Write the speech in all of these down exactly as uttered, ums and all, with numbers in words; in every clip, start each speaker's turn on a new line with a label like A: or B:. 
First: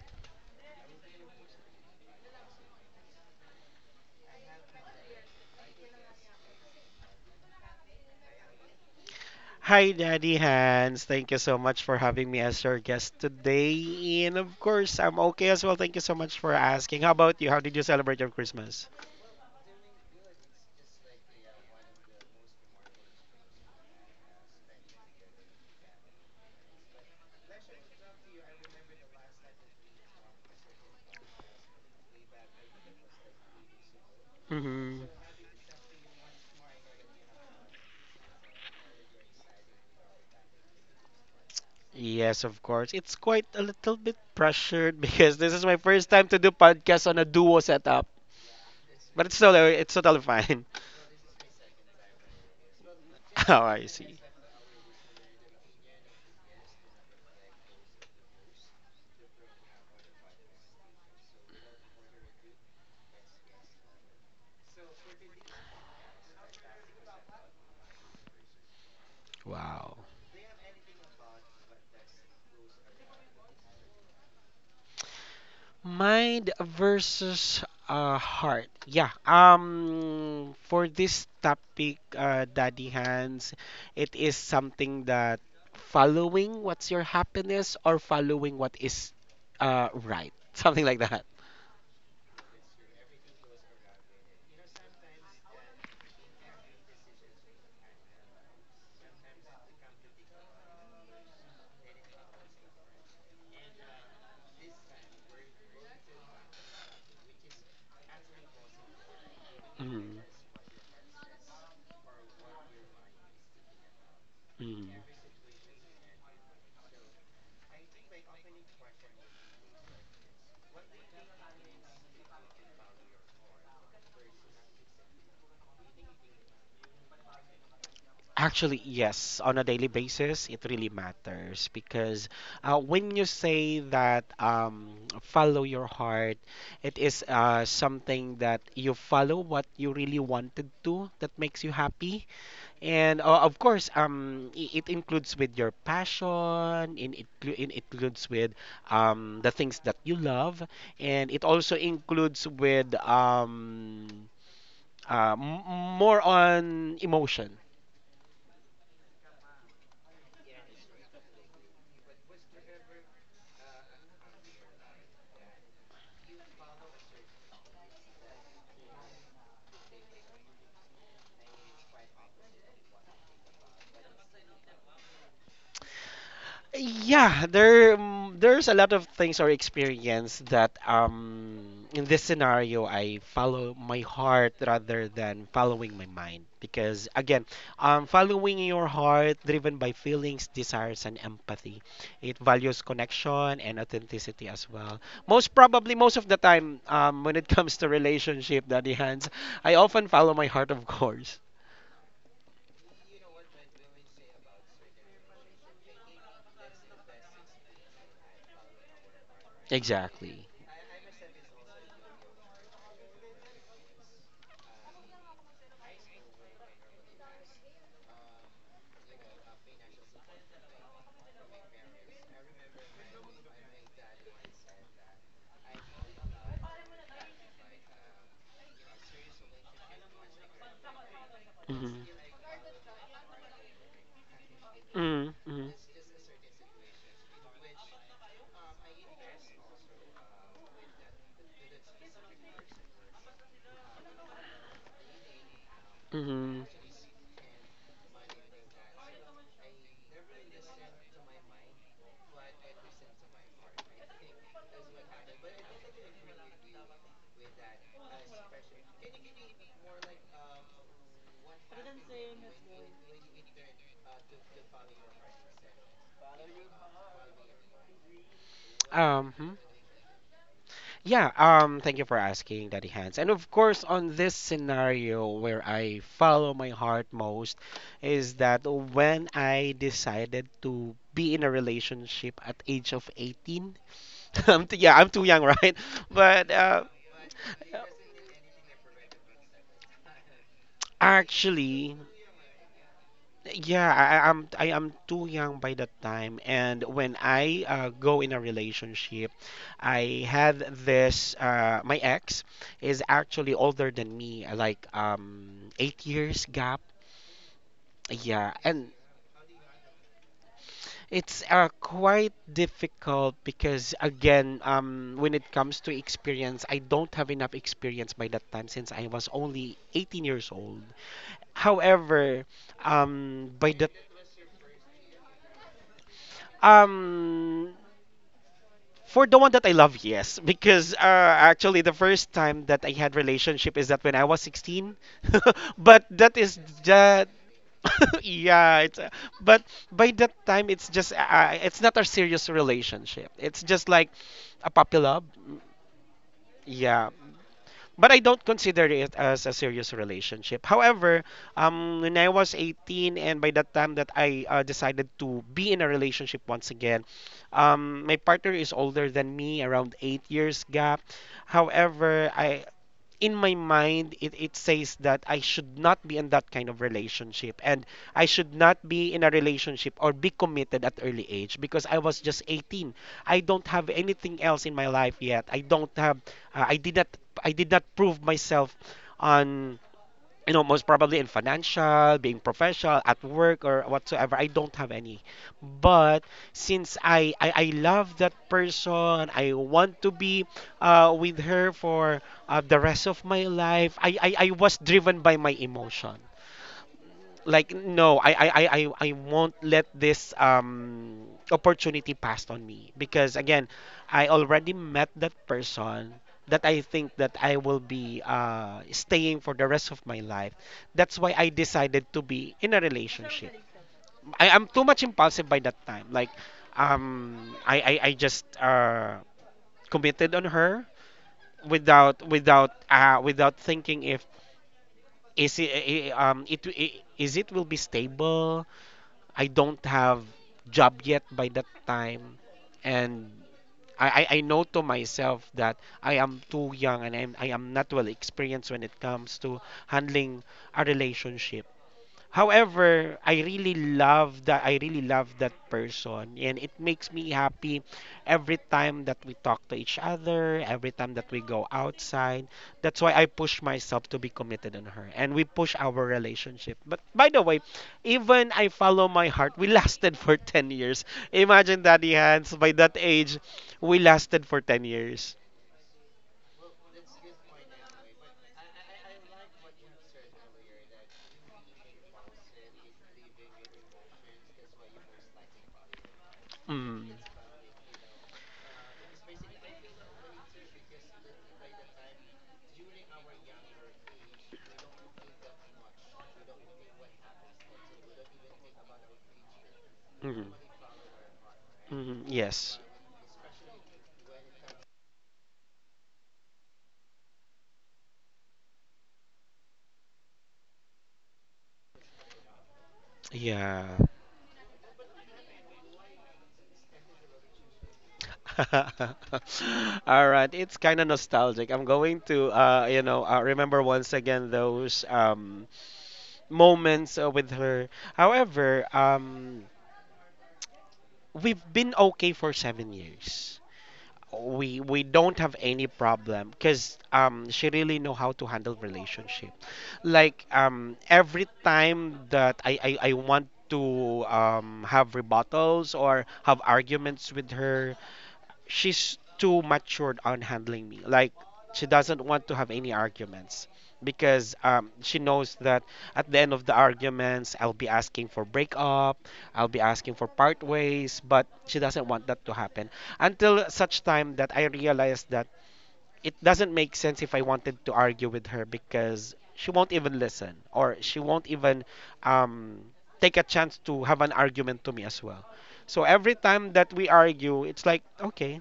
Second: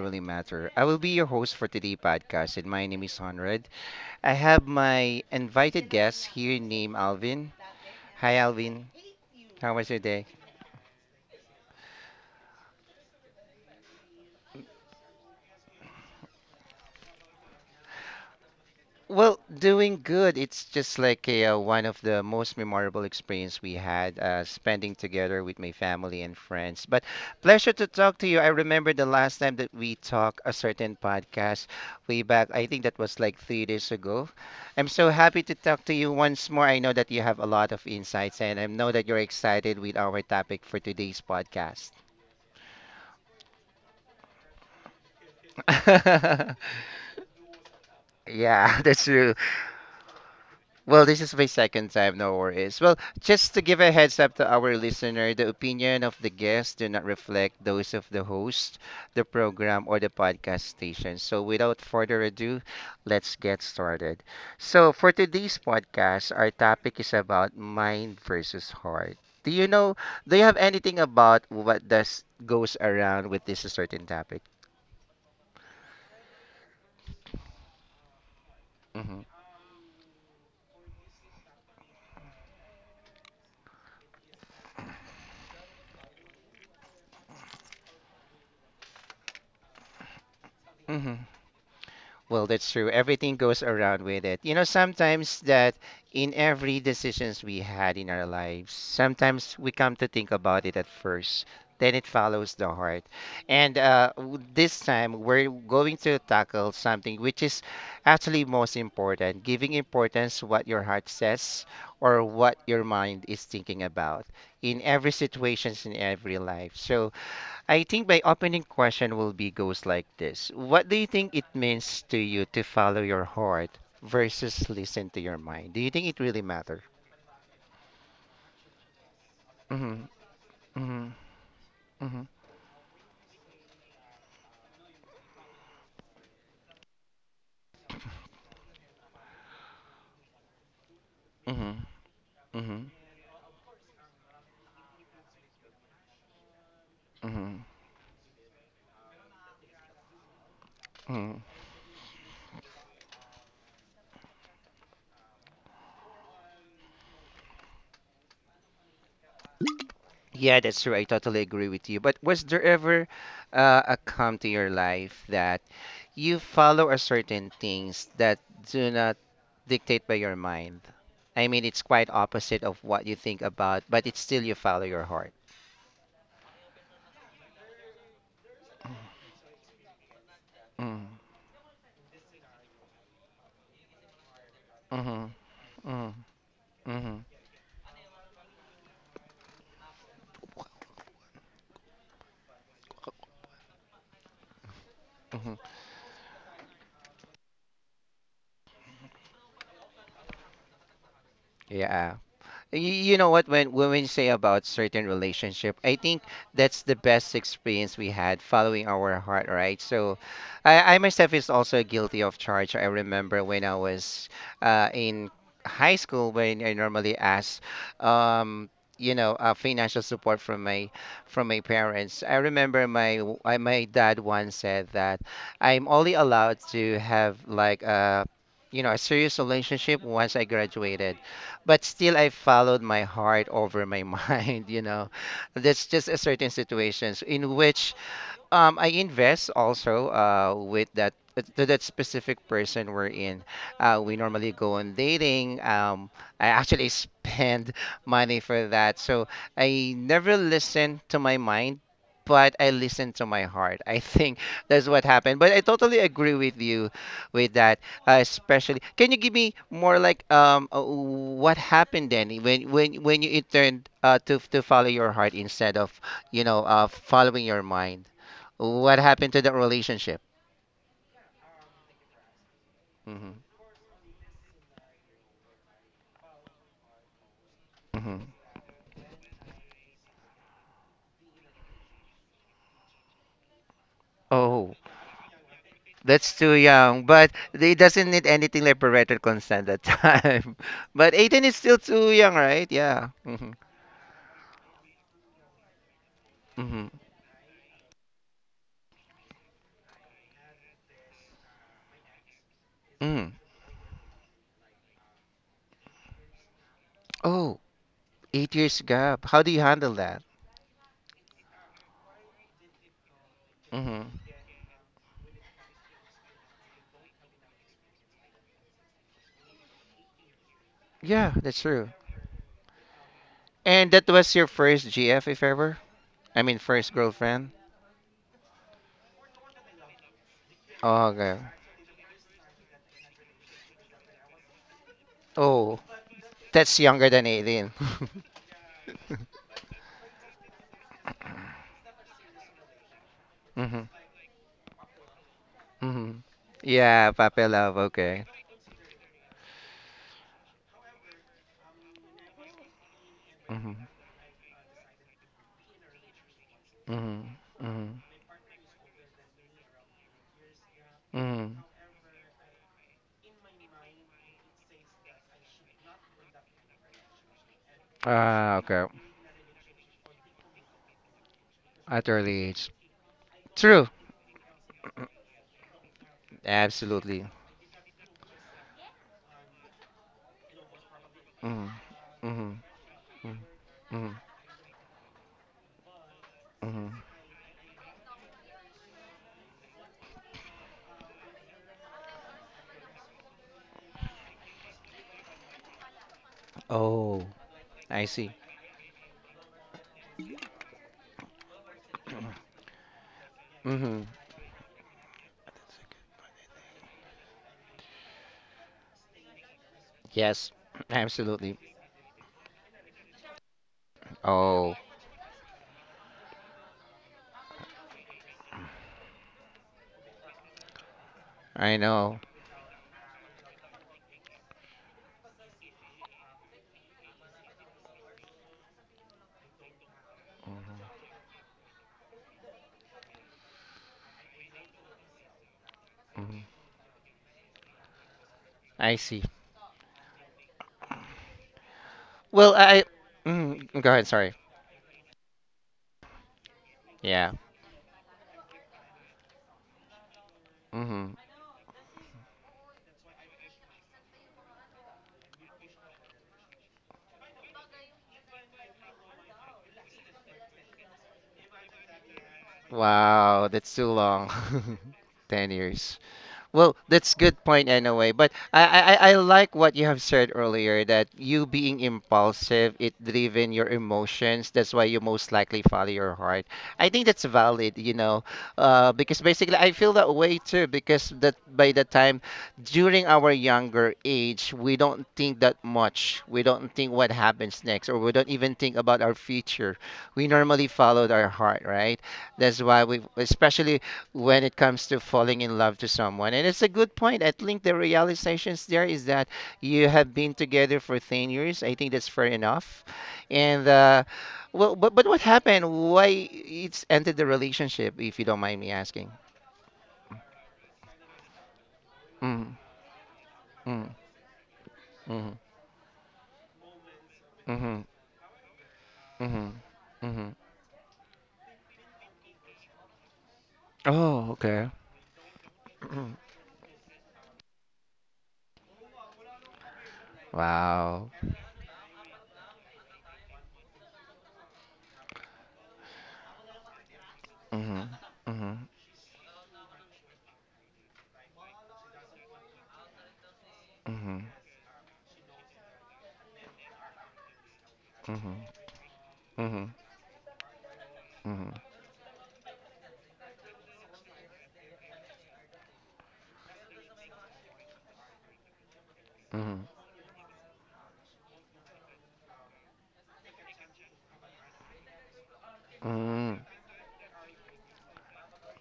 A: truly matter. I will be your host for today's podcast, and my name is Honrad. I have my invited guest here named Alvin. Hi, Alvin. How
B: Hi,
A: was your day?
B: Daddy Hans. Thank you so much for having me as your guest today. And of course, I'm okay as well. Thank you so much for asking. How about you? How did you celebrate your Christmas?
A: Well, doing good, it's just like a, uh, one of the most memorable experience we had, uh, spending together with my family and friends. But pleasure to talk to you. I remember the last time that we talked a certain podcast way back. I think that was like three days ago. I'm
B: Hmm.
A: so happy to talk to you once more. I know that you have a lot of insights, and I know that you're excited with our topic for today's podcast.
B: Yes, of course. It's quite a little bit pressured because this is my first time to do podcast on a duo setup.
A: Yeah, that's
B: But
A: true.
B: it's totally, it's totally fine.
A: Well, this is my second time, no worries. Well, just to
B: Oh,
A: give
B: I
A: a
B: see.
A: heads up to our listener, the opinion of the guests do not reflect those of the host, the program, or the podcast station. So, without further ado, let's get started. So, for today's podcast, our topic is about mind versus heart. Do you know?
B: Wow.
A: Do you have anything about what does goes around with this certain topic?
B: Mind versus uh, heart. Yeah.
A: Mm-hmm.
B: Um, for this topic, uh, Daddy Hands, it is something that following what's your happiness or following what is uh, right. Something like that.
A: Well, that's true. Everything goes around with it. You know, sometimes that in every decisions we had in our lives, sometimes we come to think about it at first, then it follows the heart. And uh, w- this time we're going to tackle something which is actually most important, giving
B: Mm,
A: importance what your heart says or what your mind is thinking about in every
B: mm.
A: situations in every life. So I think my opening question will be goes like this. What do you think it means to you to follow your heart versus listen to your mind? Do you think it really matter?
B: Actually, yes, on a daily
A: Mhm.
B: basis, it really
A: Mhm.
B: matters because
A: Mhm.
B: uh, when you say that um, follow your heart, it is uh, something that you follow what you really wanted to that makes you
A: Mhm.
B: happy.
A: Mhm.
B: And uh, of course, um, i- it includes with your passion, in it, clu-
A: Mhm.
B: it includes with um, the things that you love, and
A: Mhm.
B: it also includes with um, uh, m- more on emotion.
A: Yeah, that's true. I totally agree with you. But was there ever uh, a come to your life that you follow a certain things that do not dictate by your mind? I mean, it's quite opposite of what you think about, but it's still you follow your heart.
B: Yeah, there mm, there's a lot of things or experience that um in this scenario I follow my heart rather
A: Mm-hmm.
B: than following my
A: Mm-hmm.
B: mind because again, um following your heart driven by feelings, desires and empathy. It values connection and authenticity as well.
A: Mm-hmm.
B: Most probably most of the time um when it comes to relationship, Daddy Hands, I often follow my heart of course.
A: Yeah. Y- You know what? When when we say about certain relationship, I think that's the best experience we had following our heart, right? So,
B: Exactly.
A: I, I myself is also guilty of charge. I remember when I was uh, in high school when I normally ask, um, you know, uh, financial support from my from my parents. I remember my w- I- my dad once said that I'm only allowed to have like a you know a serious relationship once I graduated but
B: Mm-hmm.
A: still I followed my heart over my mind, you know.
B: Mm-hmm.
A: That's just a certain situations in which um, I invest also uh, with that to that specific person we're in. Uh, we normally go on dating. Um, I
B: Mm-hmm.
A: actually spend money for that. So I never listen to my mind, but I listen to my heart. I think that's what happened. But I totally agree with you with that, uh, especially. Can you give me more like um, uh, what happened then when when when you turned uh, to to follow your heart instead of you know uh, following your mind? What happened
B: Um,
A: to that
B: hmm
A: relationship?
B: Yeah, um, thank you for asking, Daddy Hans. And
A: Hmm.
B: of course, on this scenario where I follow my heart most
A: Hmm.
B: is that when I decided to be in a relationship at age of eighteen. I'm
A: Oh,
B: too, yeah, I'm too young, right?
A: that's
B: But
A: too
B: uh,
A: young, but they doesn't need anything like parental consent at that time. But eighteen is still
B: actually,
A: too young, right? Yeah. Hmm.
B: yeah, I, I- I'm I am too young by that time, and
A: Hmm.
B: when I uh, go in a relationship, I had this. Uh, my ex is
A: Mm.
B: actually older than me, like um eight years gap.
A: Oh,
B: Yeah,
A: eight years
B: and
A: gap. How do you handle that?
B: it's uh, quite difficult because
A: Hmm.
B: again, um, when it comes to experience, I don't have enough experience by that time since I was only eighteen years old.
A: Yeah, that's true.
B: However, um, by the
A: And that was your first G F, if ever? I mean, first girlfriend?
B: um For the one that I love, yes, because uh,
A: Oh, okay.
B: actually the first time that I had relationship is that when I was sixteen.
A: Oh,
B: But that is
A: that's younger than
B: the
A: eighteen.
B: yeah, it's uh, but by that time it's just uh, it's not a serious relationship. It's
A: Hmm.
B: just like a puppy love. Mm,
A: Hmm.
B: yeah,
A: Yeah, puppy love,
B: but I
A: okay.
B: don't consider it as a serious relationship. However, um, when I was eighteen and by
A: Hmm.
B: that time that I uh, decided to be in a relationship once again,
A: Hmm. Hmm.
B: um, my partner is older than me, around eight years gap.
A: Mm.
B: However, I in my mind it, it says that I should not be in that kind of relationship and I should
A: Ah,
B: not
A: okay.
B: be in a relationship or be committed at early age because I
A: At
B: was just
A: early age.
B: eighteen. I don't
A: True.
B: have anything else in my life yet. I don't have uh, I did not
A: Absolutely.
B: I did not prove myself on, you know, most probably in
A: Mm.
B: financial, being
A: Mm-hmm.
B: professional, at work or
A: Mm-hmm.
B: whatsoever. I don't have any. But
A: Mm-hmm.
B: since I, I, I love that person, I want to be uh, with her for uh, the rest of my life. I, I, I was driven by my emotion
A: Oh,
B: like
A: I
B: no, I,
A: see.
B: I i i I won't let this um opportunity pass on me because again
A: Mm-hmm.
B: I already met that person that I think that I will be uh staying for the rest of my
A: Yes,
B: life. That's why I
A: absolutely.
B: decided to be in a relationship. I am
A: Oh,
B: too much impulsive by that time like um i i, I just uh committed on her
A: I know.
B: without without uh without thinking if is it eh, eh, um it, it is it will be stable. I don't have job yet by that time, and I, I, I know to myself that I am
A: Hmm.
B: too young and I'm, I am not well experienced when it
A: I see.
B: comes to handling a relationship.
A: Well, I.
B: However, I really
A: Mm-hmm. Go ahead, sorry.
B: love that I really love that person and it makes me
A: Yeah.
B: happy every time that we talk to each other, every
A: Mm-hmm.
B: time that we go outside. That's why I push myself to be committed on her and we push our relationship. But by the way, even I follow my heart, we lasted for ten years. Imagine, Daddy Hans, by that age,
A: Wow, that's too
B: we
A: long.
B: lasted for ten years.
A: ten years. Well, that's good point anyway. But I, I, I I like what you have said earlier that you being impulsive, it driven your emotions. That's why you most likely follow your heart. I think
B: Mm,
A: that's valid, you know, uh, because basically I feel that way too. Because that by the time during our younger age, we don't think that much. We don't think what happens next, or we don't even think about our future. We
B: mm,
A: normally followed our heart, right?
B: mm,
A: That's
B: yes.
A: why we, especially when it comes to falling in love to someone. And it's a good point. I think the realizations there is that you have been together for ten years. I think that's fair enough. And
B: Yeah.
A: uh, Well, but but what happened? Why it's ended the relationship? If you don't mind me asking.
B: All right, it's kind of nostalgic. I'm going to,
A: Mm,
B: uh, you know, uh, remember
A: mm,
B: once again those
A: mm,
B: um, moments uh, with
A: mm-hmm,
B: her. However,
A: mm-hmm,
B: um,
A: mm-hmm.
B: we've been okay for seven years.
A: Oh, okay.
B: We we don't have any problem because um, she really know how to handle relationship. Like um,
A: Wow.
B: every time that I, I, I want to um, have rebuttals or have arguments with
A: Mm-hmm,
B: her,
A: mm-hmm,
B: she's too matured on handling me. Like she doesn't want to have any arguments
A: mm-hmm,
B: because um, she knows that at the end of the arguments, I'll be asking for
A: mm-hmm,
B: breakup,
A: mm-hmm,
B: I'll be asking for part ways, but
A: mm-hmm,
B: she doesn't want that to happen until such time that I realized that it doesn't make sense if I wanted to argue with her because
A: mm-hmm.
B: she won't even listen or she won't even um, take a chance to have an argument to me as well. So every
A: Mm-hmm.
B: time that we argue, it's like, okay,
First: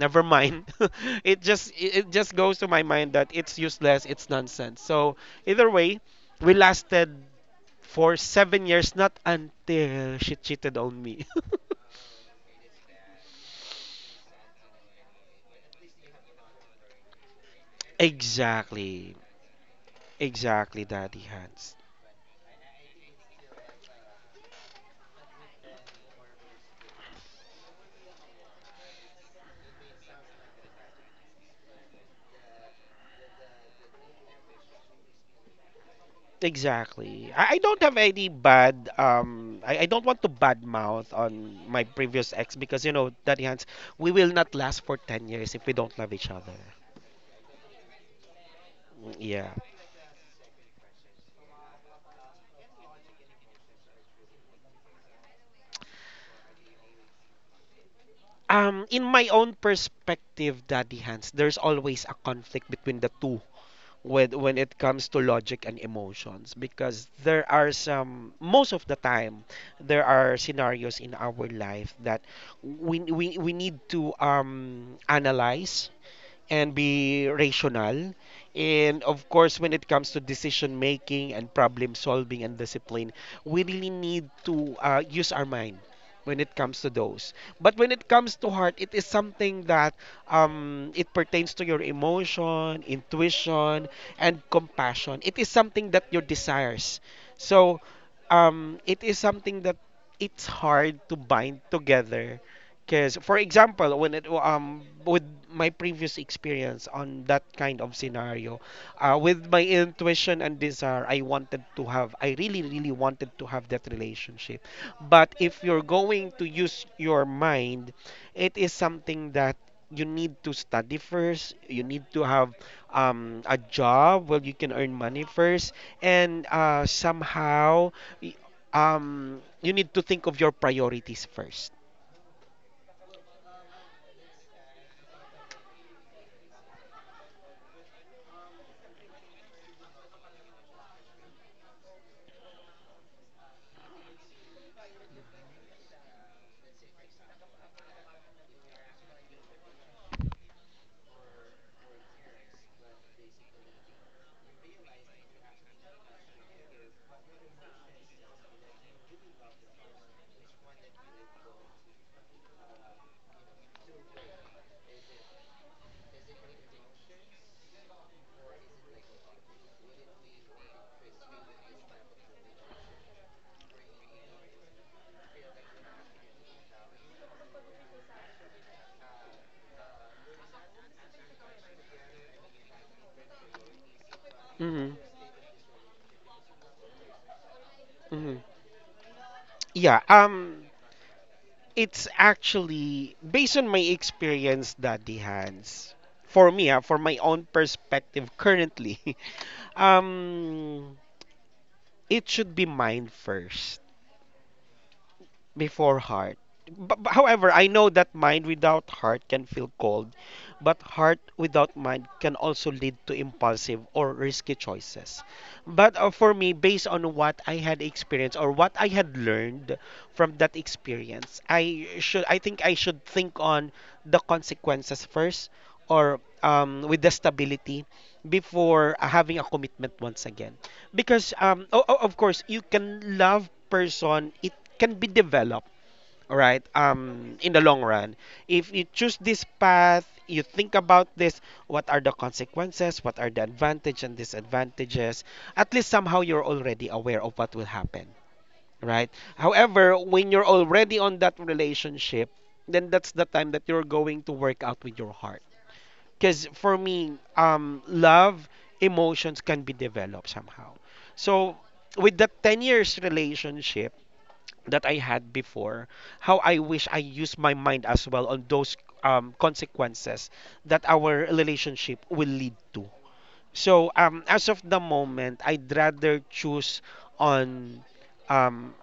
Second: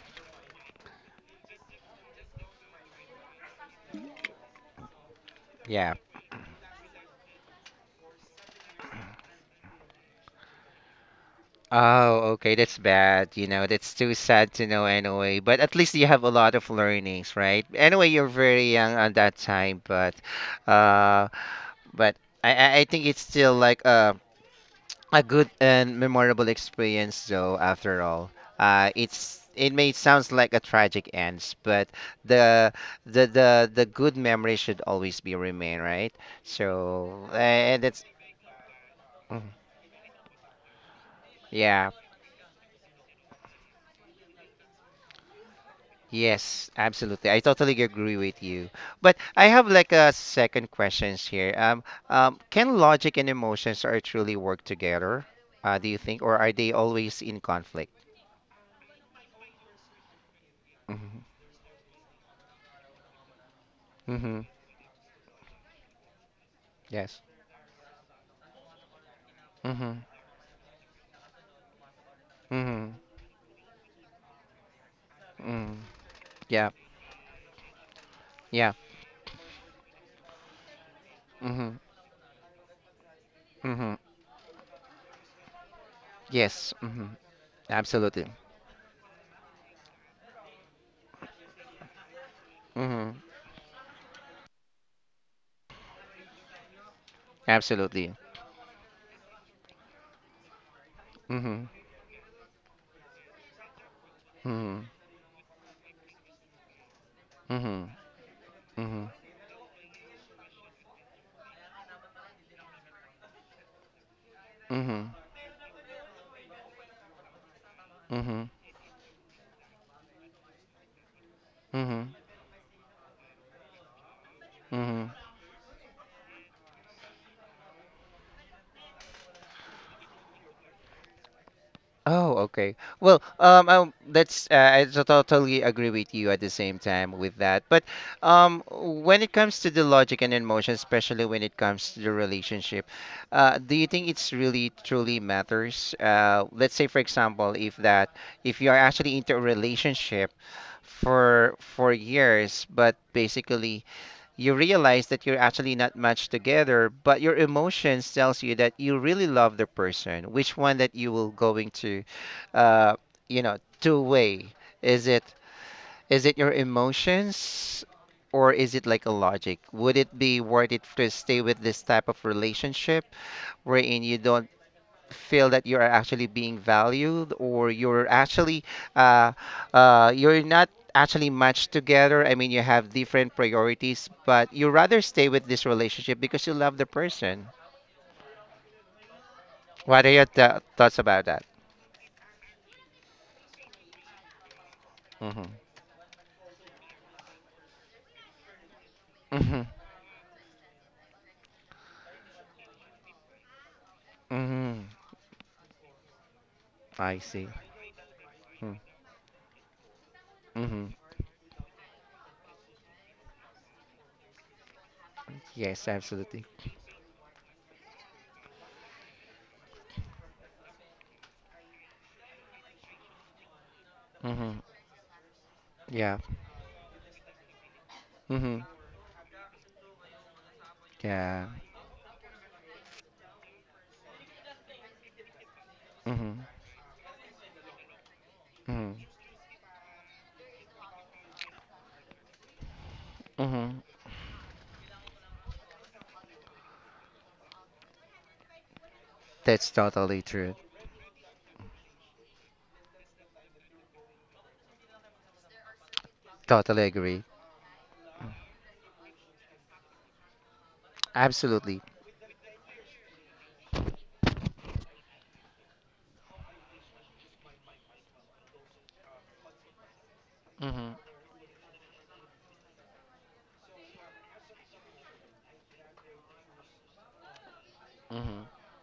B: never mind. it just it it just goes to my mind that it's useless, it's nonsense. So either
A: Yeah.
B: way, we lasted for seven years, not until she cheated on me.
A: Oh, okay, that's bad. You know, that's too sad to know anyway. But at least you have a lot of learnings, right? Anyway, you're very young
B: Exactly,
A: at that time, but
B: exactly, Daddy
A: uh
B: Hans.
A: but I I I think it's still like a a good and memorable experience though after all. Uh it's it may sounds like a tragic ends, but the the the the good memory should always be remain, right? So
B: Exactly. i, I
A: uh,
B: don't have
A: that's
B: any bad
A: mhm.
B: um I, I don't want to bad mouth on my
A: Yeah.
B: previous ex because, you know, Daddy Hans, we will not last for ten years if we don't love each other.
A: Yes, absolutely. I totally agree with you. But I
B: Yeah.
A: have like a second questions here. Um, um, can logic and emotions are truly work together? Uh, do you think, or are they always in conflict?
B: Um, in my own perspective, Daddy
A: Mm-hmm.
B: Hans, there's always a conflict between the two when
A: Mm-hmm.
B: when it comes to logic and emotions because
A: Yes.
B: there are some most of the time
A: Mm-hmm.
B: there are scenarios in our life that
A: Mm-hmm.
B: we we, we need to um
A: Mm-hmm.
B: analyze
A: Yeah.
B: and be rational.
A: Yeah.
B: And of course, when it comes to decision making and
A: Mm-hmm.
B: problem solving and discipline, we really
A: Mm-hmm.
B: need to uh, use our mind when it
A: Yes.
B: comes to
A: Mm-hmm.
B: those. But when it
A: Absolutely.
B: comes to heart, it is something that um, it pertains to your emotion,
A: Mm-hmm.
B: intuition, and compassion. It is something that your desires. So
A: Absolutely.
B: um, it is something that it's hard to bind
A: Mm-hmm.
B: together because, for example, when it
A: Mm-hmm.
B: um with my previous experience on that kind
A: Mm-hmm.
B: of scenario,
A: Mm-hmm.
B: uh, with my intuition and desire, I wanted to have, I really, really wanted to have that relationship.
A: Mm-hmm.
B: But if you're going to use your mind,
A: Mm-hmm.
B: it is something that you need to study first. You need
A: Mm-hmm.
B: to have um, a job where you can earn
A: Mm-hmm.
B: money first, and uh, somehow, y- um, you need to think of your priorities first.
A: Oh, okay. Well, um, um that's uh, I to- totally agree with you at the same time with that. But um, when it comes to the logic and emotion, especially when it comes to the relationship, uh, do you think it's really truly matters? Uh, let's say, for example, if that if you are actually into a relationship for for years, but basically you realize that you're actually not matched together but your emotions tells you that you really love the person which one that you will going to uh you know two way is it is it your emotions or is it like a logic would it be worth it to stay with this type of relationship wherein you don't feel that you are actually being valued or you're actually uh, uh, you're not actually matched together I mean you have different priorities but you
B: Mhm.
A: rather stay with this relationship because you love the person
B: Mhm. Yeah,
A: what are your th-
B: um,
A: thoughts about that
B: it's actually based on my experience, Daddy
A: mm-hmm.
B: Hans. For me, ah, for my own perspective currently,
A: Mm-hmm.
B: um, it should be mine first
A: Mm-hmm.
B: before heart. But, but
A: I see.
B: however, I know that mind without heart can feel cold, but
A: Mm-hmm.
B: heart without mind can also lead to impulsive or risky choices.
A: Yes,
B: But uh, for
A: absolutely.
B: me, based on what I had experienced or what I had learned from that experience, I should I think I should think on the
A: Mm-hmm.
B: consequences first
A: Yeah.
B: or um, with the stability
A: Mm-hmm.
B: before uh, having a commitment once again because
A: Yeah.
B: um o- o- of course you can love person, it can be developed, all
A: Mm-hmm.
B: right, um, in the long run. If you
A: Mm-hmm.
B: choose this path, you think about this, what are the consequences, what are the
A: Mm-hmm.
B: advantages and disadvantages, at least somehow you're already aware of what will happen, right?
A: That's
B: However,
A: totally
B: when you're
A: true.
B: already on that relationship, then that's the time that you're going to work out with your heart. Because for
A: Totally
B: me,
A: agree.
B: um, love, emotions can be developed somehow. So
A: Absolutely.
B: with that ten years relationship that I had before, how I wish I used my mind as well on those um, consequences that
A: Mm-hmm.
B: our relationship will lead to. So um, as of the moment, I'd rather choose on
A: Mm-hmm.
B: um,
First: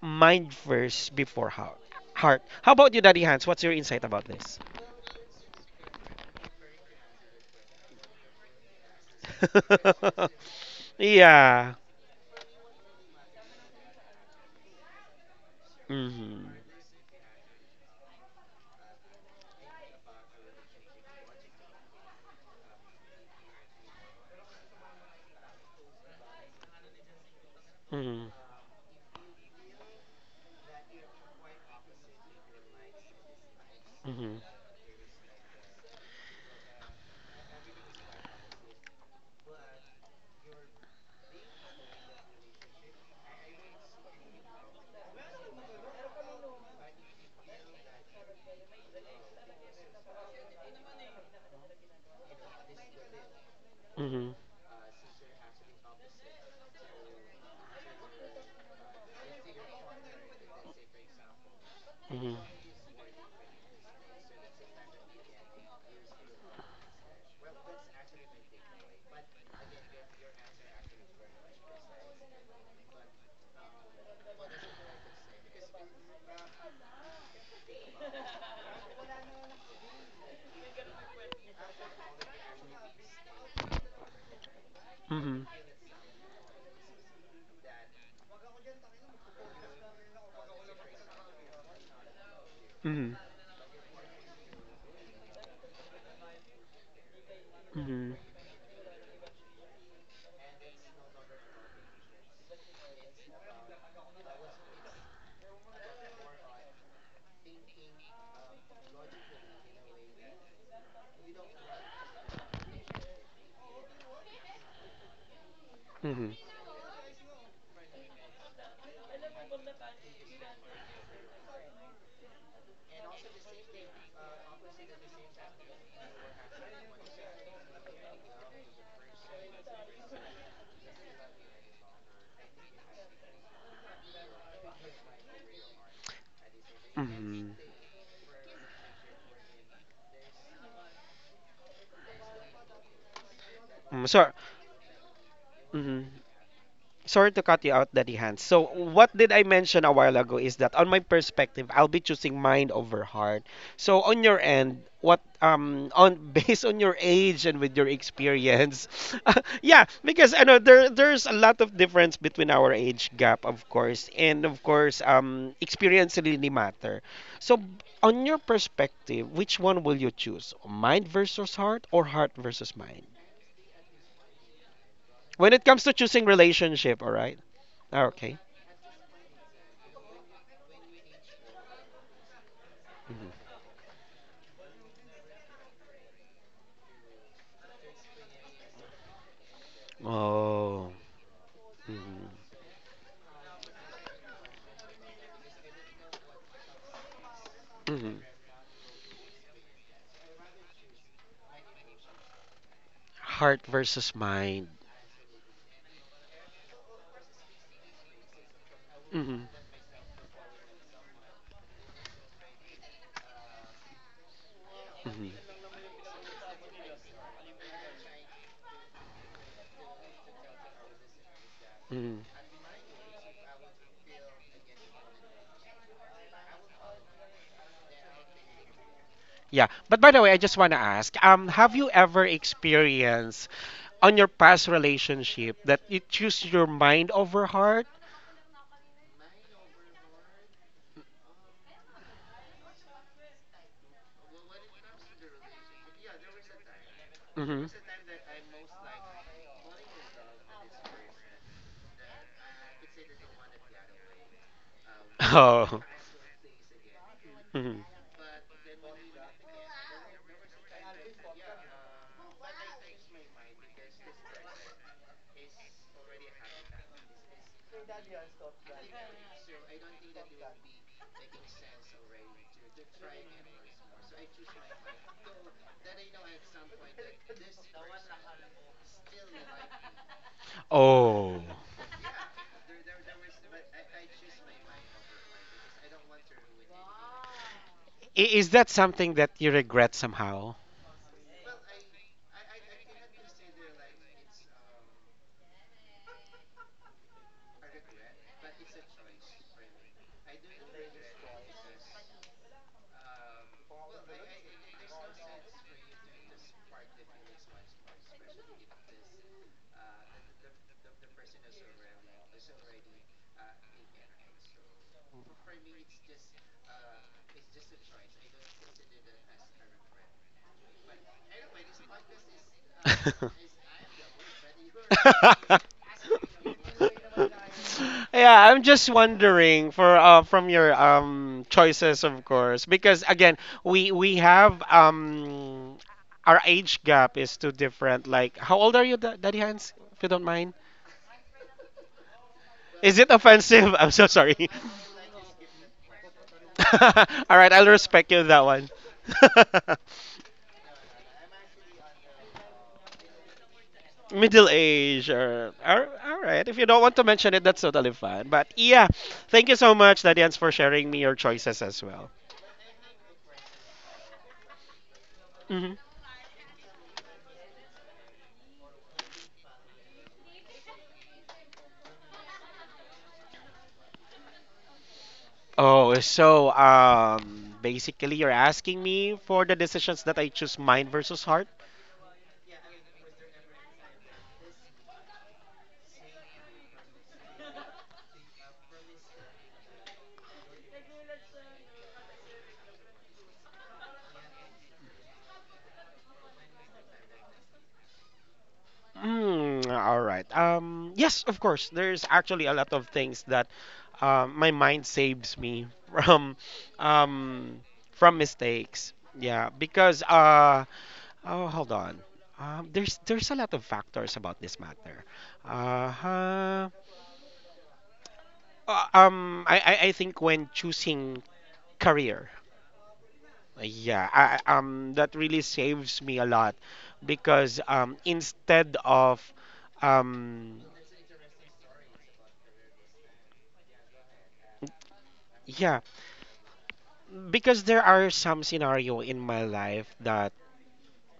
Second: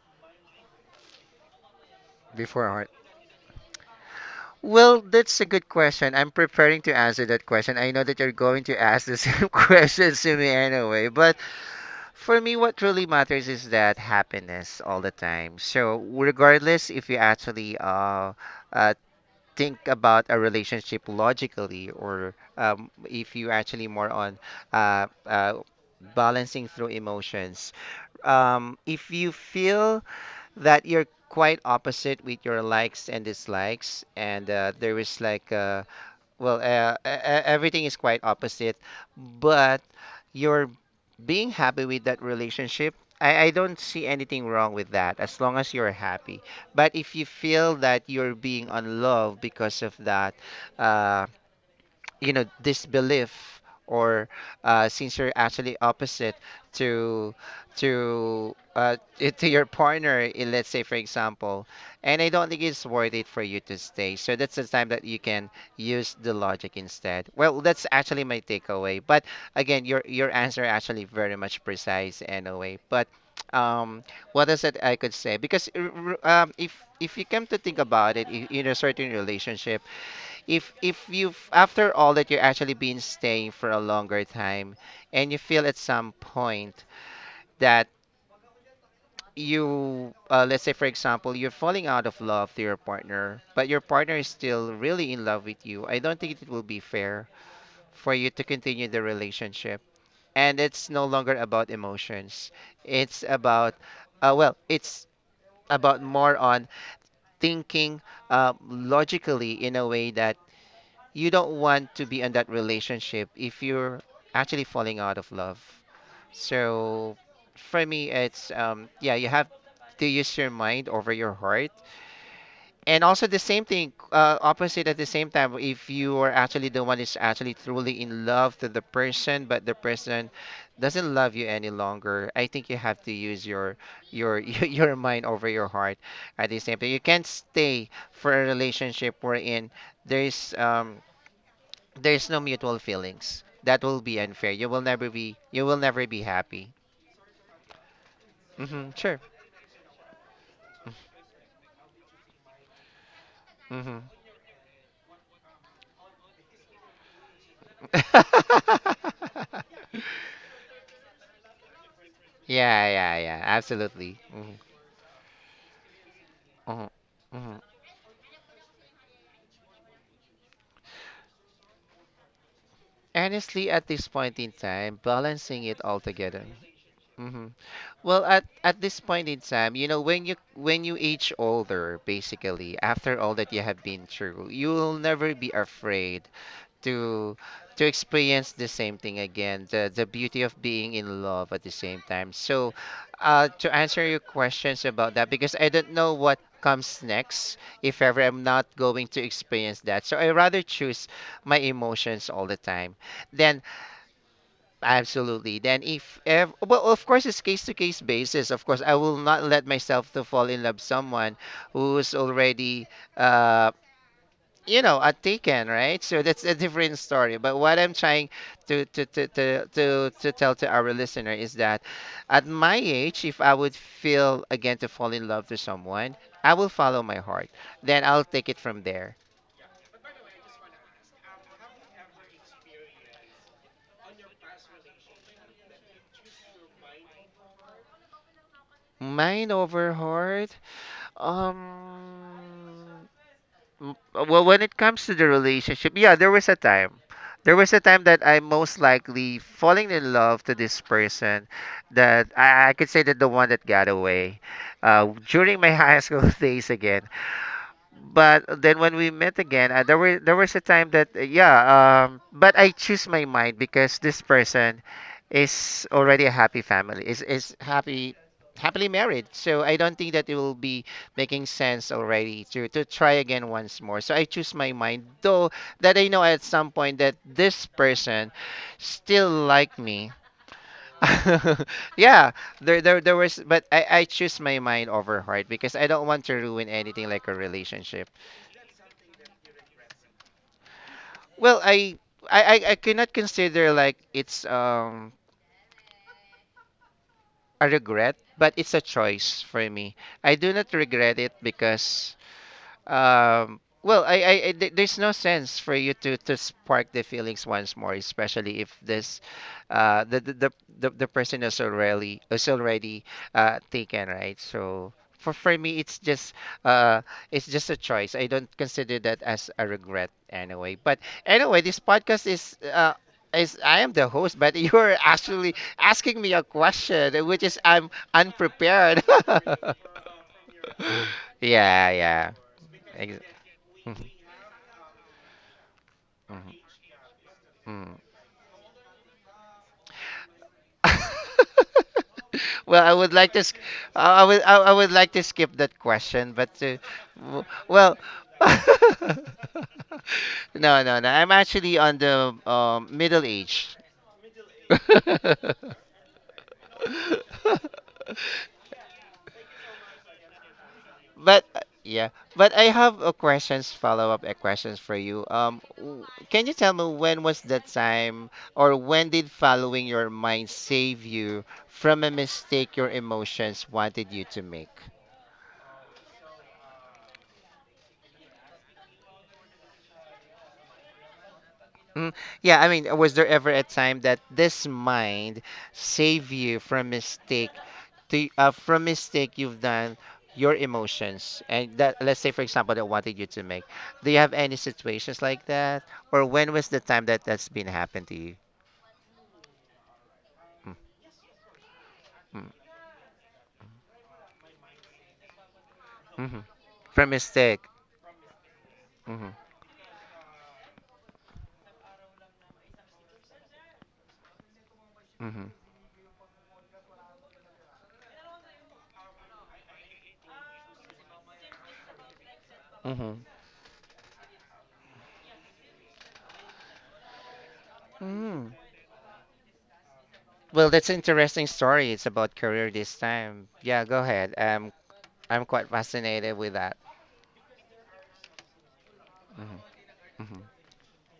B: mind first before heart. Heart. How
A: Before.
B: about you, Daddy Hans? What's your insight about this?
A: Well, that's a good question. I'm preparing to answer that question. I know that you're going to ask the same questions to me anyway. But
B: Yeah.
A: for me, what really matters is that happiness all the time. So,
B: Mm-hmm.
A: regardless if you actually uh, uh, think about a relationship logically, or um, if you actually more on uh, uh, balancing through emotions,
B: Mm-hmm.
A: um, if you feel that you're quite opposite with your likes and dislikes, and uh, there is like a well uh, e- e- everything is quite opposite but you're being happy with that relationship I, I don't see anything wrong with that as long as you're happy but if you feel that you're being unloved because of that uh, you know this belief or
B: Mm-hmm.
A: uh, since you're actually opposite to to uh, i- to your partner i- let's say for example and I
B: Mm-hmm.
A: don't think it's worth it for you to stay so that's the time that you can use the logic instead well that's actually my takeaway but again your your answer actually very much precise anyway but um what is it I could say because r- r- um, if if you come to think about it i- in a certain relationship if if you've after all that you're actually been staying for a longer time and you
B: Mm-hmm.
A: feel at some point that you uh, let's say for example you're falling out of love to your
B: Mm-hmm. Mm-hmm.
A: partner but your partner is still really in love with you I don't think it will be fair
B: Mm-hmm.
A: for you to continue the relationship and it's no longer about emotions it's about uh, well it's about more on thinking uh, logically in a way that you don't want to be in that relationship if you're actually falling out of love.
B: Mm-hmm.
A: So for me, it's um, yeah, you have to use your mind over your heart. And also the same thing, uh, opposite at the same time, if you are actually the one is actually truly in love to the person, but the person doesn't love you any longer, I think you have to use your your your mind over your heart at the same time. You can't
B: Mm-hmm.
A: stay for a relationship wherein there's um there's no mutual feelings. That will
B: Mm,
A: be
B: so,
A: unfair. You will never be you will never
B: mm-hmm.
A: be happy.
B: Sorry to cut you out, Daddy Hans. So,
A: Hmm,
B: what
A: sure.
B: did I mention a while ago is that on my perspective, I'll be choosing mind over heart.
A: Hmm.
B: So, on your end, what um on based on your age and with your experience, yeah, because I know there there's a lot of difference between our
A: Yeah,
B: age
A: yeah, yeah.
B: gap, of course,
A: Absolutely.
B: and
A: Hmm.
B: of course, um, experience really
A: Hmm.
B: matter.
A: Hmm.
B: So, on your perspective, which one will you choose, mind versus heart or heart versus mind?
A: Honestly, at this point in time,
B: When it
A: balancing
B: comes
A: it
B: to
A: all
B: choosing
A: together.
B: relationship, all right?
A: Hmm.
B: Ah,
A: Well,
B: okay.
A: at at this point in time, you know, when you when you age older, basically, after all
B: Mm-hmm.
A: that you have been through, you will never be afraid to to experience the same thing again, the the beauty of
B: Oh.
A: being in love at the same
B: Mhm,
A: time. So uh, to answer your questions about that, because I don't know what comes next if ever
B: mhm.
A: I'm not going to experience that, so I rather choose my emotions all the time, then
B: Heart versus mind.
A: absolutely. Then if ever, well, of course it's case to case basis. Of course I will
B: Hmm,
A: not let myself to fall in love someone who's already uh you know, a
B: hmm,
A: taken, right? So that's a different story. But what I'm trying to to to to to, to tell to our listener is that
B: hmm.
A: at my age, if I would feel again to fall in love to someone, I will follow my heart, then I'll take it from there.
B: Yeah, but by the way, I just want to ask, um, have you ever experienced on your past relationship that you choose your mind over heart?
A: Mind over heart. um w- well, when it comes to the relationship, yeah, there was a time, there
B: Hmm.
A: was a time that I most likely falling in love to this person, that i, I could say that the one that got away, uh, during my
B: Oh.
A: high school days. Again,
B: Mhm.
A: but then when we met again, uh, there were there was a time that uh, yeah, um, but I choose my mind because this person is already a happy family, is is happy, happily married. So I don't think that it will be making sense already to to try again once more. So I choose my mind, though that I know at some point that this person still like me.
B: Oh.
A: Yeah, there, there, there was. But I, I choose my mind over heart because I don't want to ruin anything like a relationship.
B: I- is that something that you regret somehow?
A: Well, I I I I cannot consider like it's um a regret, but it's a choice for me. I do not regret it because um, well, I, I, I- there- there's no sense for you to to spark the feelings once more, especially if this, uh, the the the, the the person is already is already uh taken, right? So for for me, it's just uh, it's just a choice. I don't consider that as a regret anyway. But anyway, this podcast is uh. is, I am the host, but you are actually asking me a question, which is I'm
B: Yeah, I'm just
A: unprepared.
B: wondering for uh, from your um
A: Yeah,
B: choices, of
A: yeah.
B: course, because
A: Ex-
B: again, we
A: Mhm,
B: we have um our
A: mhm,
B: age gap is too
A: mhm.
B: different. Like, how old are you, Da- Daddy Hans? If you don't mind,
A: Well, I
B: is it
A: would like to, sk-
B: offensive? I'm so
A: I I
B: sorry.
A: would, I I would like to skip that question, but uh,
B: All
A: w-
B: right, I'll
A: well,
B: respect you with that one.
A: no, no, no. I'm actually on the um, middle age.
B: Middle age, or, or all right, if you don't want to mention it, that's totally fine. But yeah, thank you so much, Daddy Hans, for sharing me your
A: But
B: choices
A: uh,
B: as
A: yeah,
B: well.
A: but I have a questions follow up uh, questions for you. Um,
B: Hmm.
A: w- can you tell me when was the time or when did following your mind save you from a mistake your emotions wanted you to make?
B: Oh, so um, basically, you're asking me for the decisions that I choose mind versus heart?
A: Mm, yeah, I mean, was there ever a time that this mind save you from mistake to uh, from mistake you've done your emotions and that, let's say for example that wanted you to make. Do you have any situations like that or when was the time that that's been happened to you?
B: Mm, all right.
A: Mm,
B: Um, yes, of course. There's actually a
A: mm,
B: lot of things that um, my mind saves me from
A: mm-hmm. From mistake.
B: um, from mistakes.
A: Mm-hmm.
B: Yeah, because uh, oh, hold on. Um, there's there's a lot of factors about this matter.
A: Mm-hmm.
B: Uh-huh. Uh, um, I, I I think when choosing career.
A: Mm-hmm.
B: Yeah, I, I- um, that really saves me a lot because um,
A: Mm.
B: instead of um,
A: Well, that's an interesting story. It's about career this time. Yeah, go ahead. Um, I'm quite
B: yeah,
A: fascinated with that.
B: because there are some scenario in my life
A: Mm-hmm.
B: that
A: Mm-hmm.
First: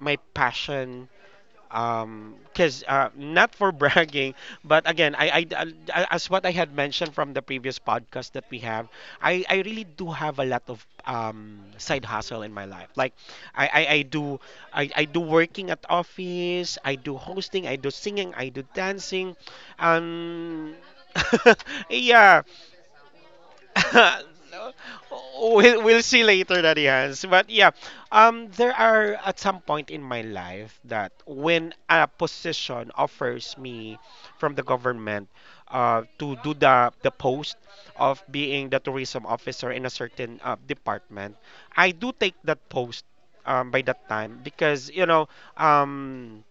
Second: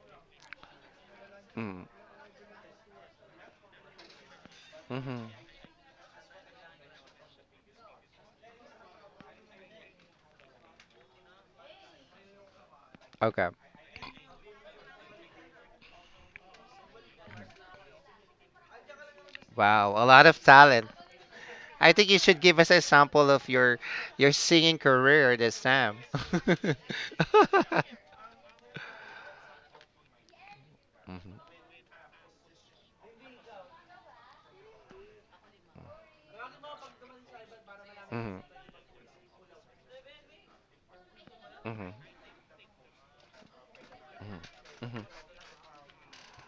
B: my passion
A: Mm-hmm.
B: um because uh not for bragging, but again,
A: Mm-hmm.
B: I, I uh, I- as what i had mentioned from the previous podcast that we have, i i really do have a lot of um side hustle in my life. Like,
A: Okay.
B: i i, I do I, I do working at office, i do hosting, i do singing, i do dancing.
A: Wow, a lot of
B: um
A: talent. I think you should
B: yeah.
A: give us a sample of your your
B: No,
A: singing career this
B: we'll we'll
A: time.
B: see later that he has. But yeah, um, there are at some point in my life that
A: Mhm,
B: when a position offers me from the government, uh, to do the the post of
A: mhm,
B: being the tourism officer in a certain uh, department, I
A: mhm,
B: do take that post. Um, by that time, because
A: mhm,
B: you
A: mhm,
B: know um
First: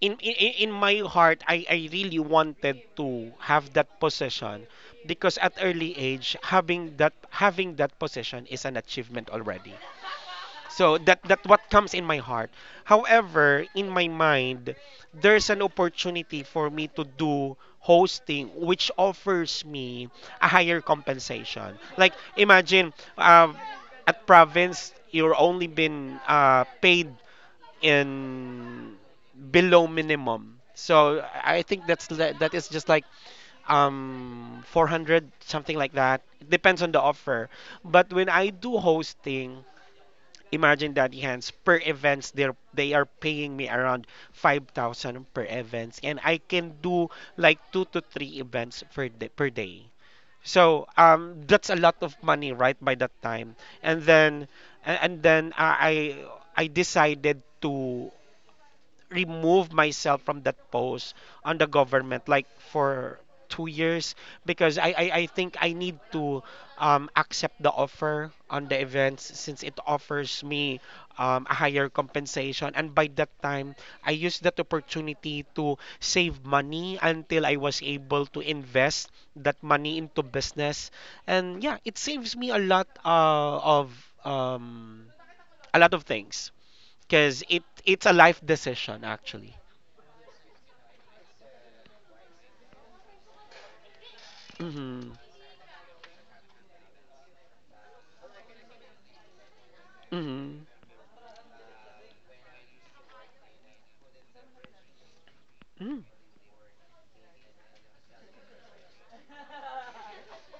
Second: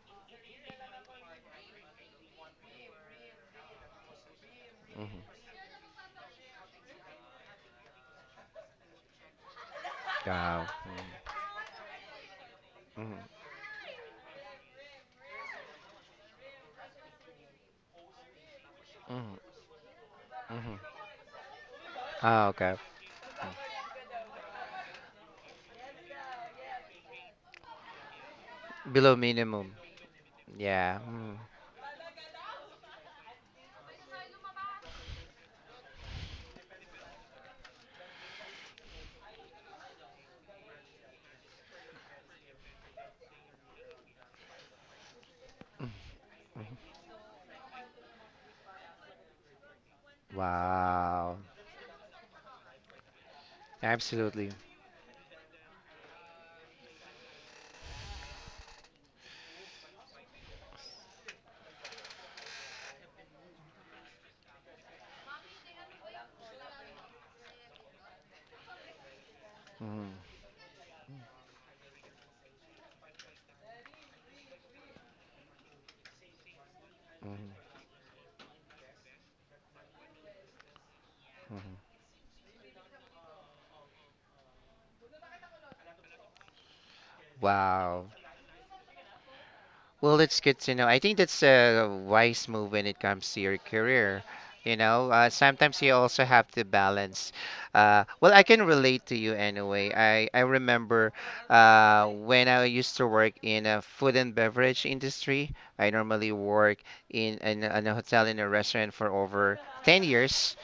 B: in in, in my heart, I, I really wanted to have that position.
A: mhm.
B: Because at early age, having that having that position is an achievement already,
A: Wow.
B: so that that what comes in my heart.
A: Mhm, mhm,
B: However, in my mind, there's an opportunity for me to do hosting, which
A: mhm,
B: offers me a
A: mhm.
B: higher compensation. Like,
A: Oh, okay.
B: imagine, uh, at province you're only been uh, paid in
A: Below minimum.
B: below minimum.
A: Yeah.
B: So
A: Mhm.
B: I think that's li- that is just like um four hundred something like that. It depends on the offer. But when I do hosting, imagine, Daddy Hands, per events they they are paying me around five thousand per events, and I can do like two to three events per day, per day. So
A: Wow.
B: um that's a lot of money, right, by that time. And
A: Absolutely.
B: then, a- and then I I I decided to remove myself from that post on the government, like, for two years, because I, I, I think I need to um, accept the offer on the events, since it
A: Mhm,
B: offers me um, a higher compensation. And by that time, I used that opportunity to save money until I
A: mhm,
B: was able to invest that money into business, and
A: mhm.
B: yeah, it saves me a lot uh, of um, a lot of things, because it
A: Wow.
B: it's a life decision actually.
A: Well, it's good to know. I think that's a wise move when it comes to your career. You know,
B: Mm-hmm.
A: uh, sometimes you also have to balance. Uh, well, I can relate to you anyway. I, I
B: Mm-hmm.
A: remember uh, when I used to work in a food and beverage industry. I
B: Mm.
A: normally work in, in, a- in a hotel in a restaurant for over ten years.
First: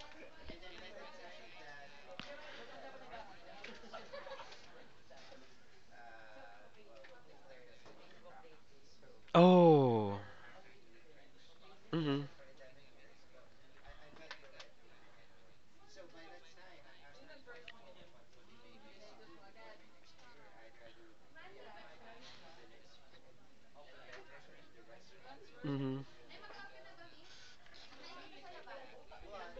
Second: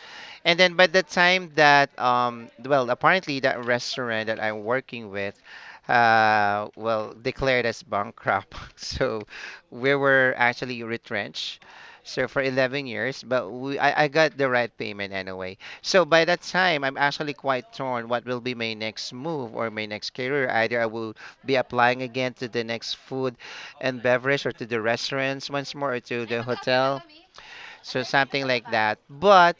A: And then by the time that um well, apparently that restaurant that I'm working with uh well declared as bankrupt. So we
B: Oh.
A: were actually retrenched.
B: Mm-hmm.
A: So for eleven years, but we I, I got the right payment anyway. So by that time, I'm actually quite torn what will be my next move or my next career. Either I will be applying again to the next food and beverage or to the restaurants once more
B: Mm-hmm.
A: or to the hotel. So something like that. But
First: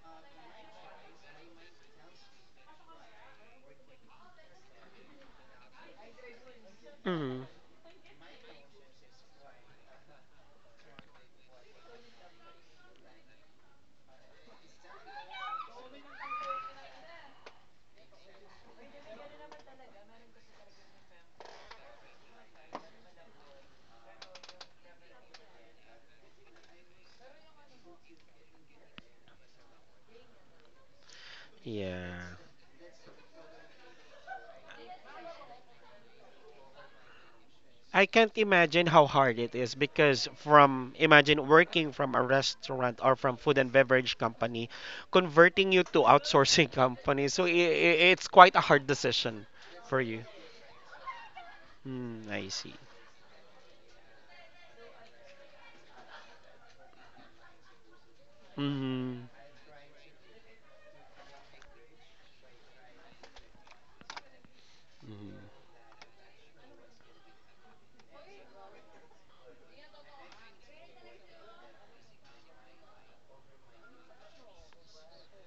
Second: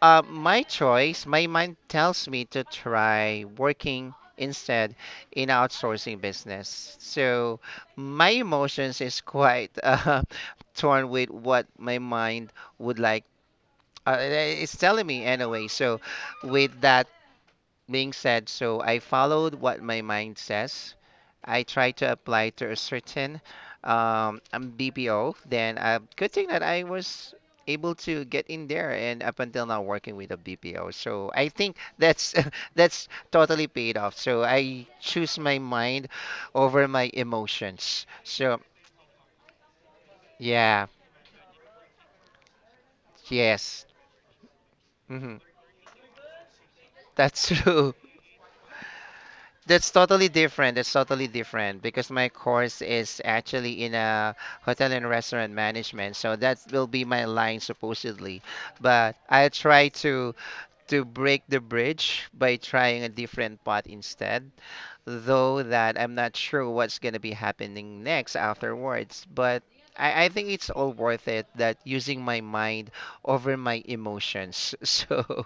A: uh, my choice, my mind tells me to try working instead in outsourcing business.
B: Mm-hmm.
A: So my emotions is quite uh, torn with what my mind would like. Uh, it's telling me anyway. So with that being said, so I followed what my mind says. I tried to apply to a certain um, um, B P O. Then uh, good thing that I was able to get in there and up until now working with a B P O. So I think that's
B: Yeah.
A: that's totally paid off. So I choose my mind over my
B: I
A: emotions.
B: can't
A: So
B: imagine how hard it is, because,
A: yeah,
B: from imagine, working from a restaurant or from food and
A: yes.
B: beverage company,
A: Hmm.
B: converting you to outsourcing company. So i
A: That's true.
B: i- it's quite a hard decision
A: That's
B: for you.
A: totally different. That's totally different because
B: Mm,
A: my
B: I see.
A: course is actually in a hotel and restaurant management. So that will be my line supposedly. But
B: Mm-hmm.
A: I try to to break the bridge by trying a different path instead,
B: Mm-hmm.
A: though that I'm not sure what's gonna be happening next afterwards. But I, I think it's all worth it that using my mind over my emotions. So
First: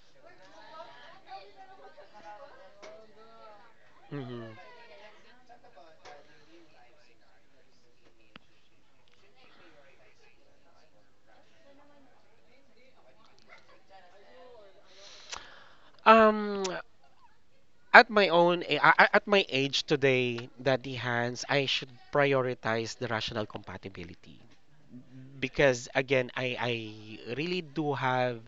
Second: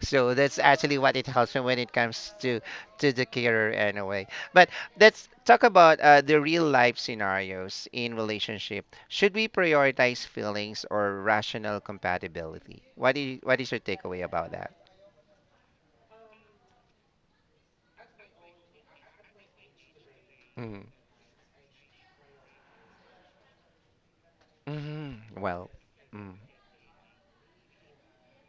A: so that's actually what it helps me when it comes to to the career anyway.
B: Mm-hmm.
A: But let's talk about uh, the real life scenarios in relationship. Should we prioritize feelings or rational compatibility? What do you, what is your takeaway about that?
B: Um, at my own, a- a- a- at my age today,
A: Mm-hmm.
B: Daddy Hans, I should prioritize the rational compatibility.
A: Well.
B: Because again,
A: Mm-hmm.
B: I I really do have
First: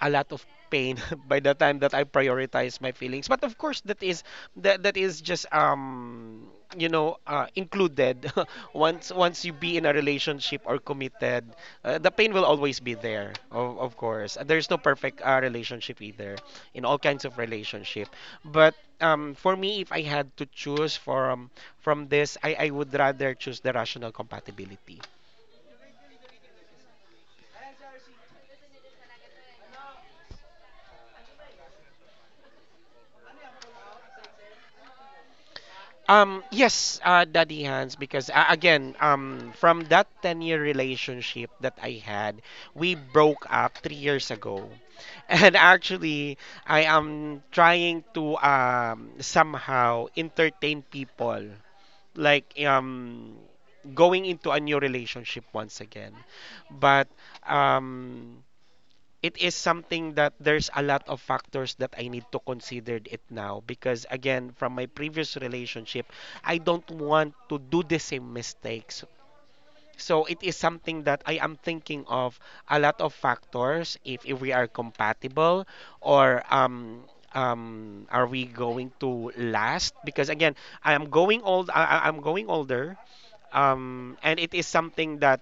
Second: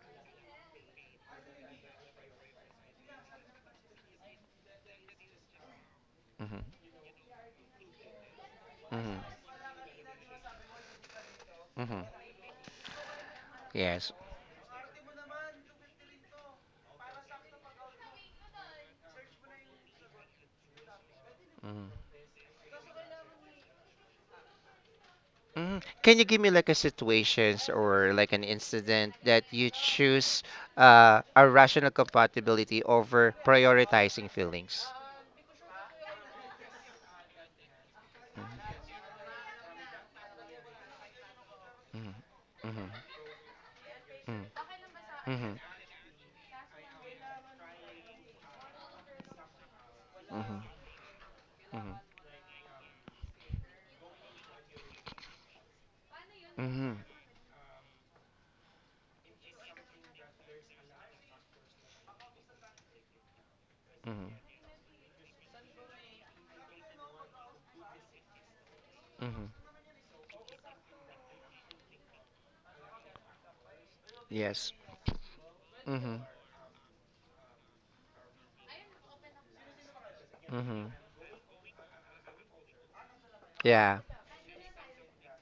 B: a lot of pain by the time that I prioritize my feelings. But of course, that is, that that is just um you know uh, included once
A: Mm-hmm.
B: once you be in a relationship or committed. uh,
A: Mm-hmm.
B: the pain will always be there, of, of
A: Yes.
B: course Uh, there's no perfect uh, relationship, either, in all kinds of relationship. But um for me, if I had to choose from from
A: Mm-hmm.
B: this, I I would rather choose the rational compatibility.
A: Hmm. Can you give me like a situations or like an incident that you choose uh, a rational compatibility over prioritizing feelings?
B: Um, yes, uh, Daddy Hans, because uh,
A: Mm-hmm.
B: again, um, from that ten-year relationship that I had,
A: Mm-hmm.
B: we broke up three years ago.
A: Mm-hmm. Mm-hmm.
B: And actually, I am trying to um, somehow
A: Mm-hmm.
B: entertain people, like, um, going into a new relationship once again.
A: Mm-hmm. Mm-hmm.
B: But um, it is something that there's a lot of factors that I need to consider it now, because again,
A: Mm-hmm.
B: from my previous relationship, I don't want to do the same mistakes.
A: Mm-hmm.
B: So it is something that I am thinking of, a lot of factors, if, if we are
A: Yes.
B: compatible,
A: Mm-hmm.
B: or um um are we going to last. Because again,
A: Mm-hmm.
B: I am going old I, I- I'm going older,
A: Yeah.
B: um and it is something that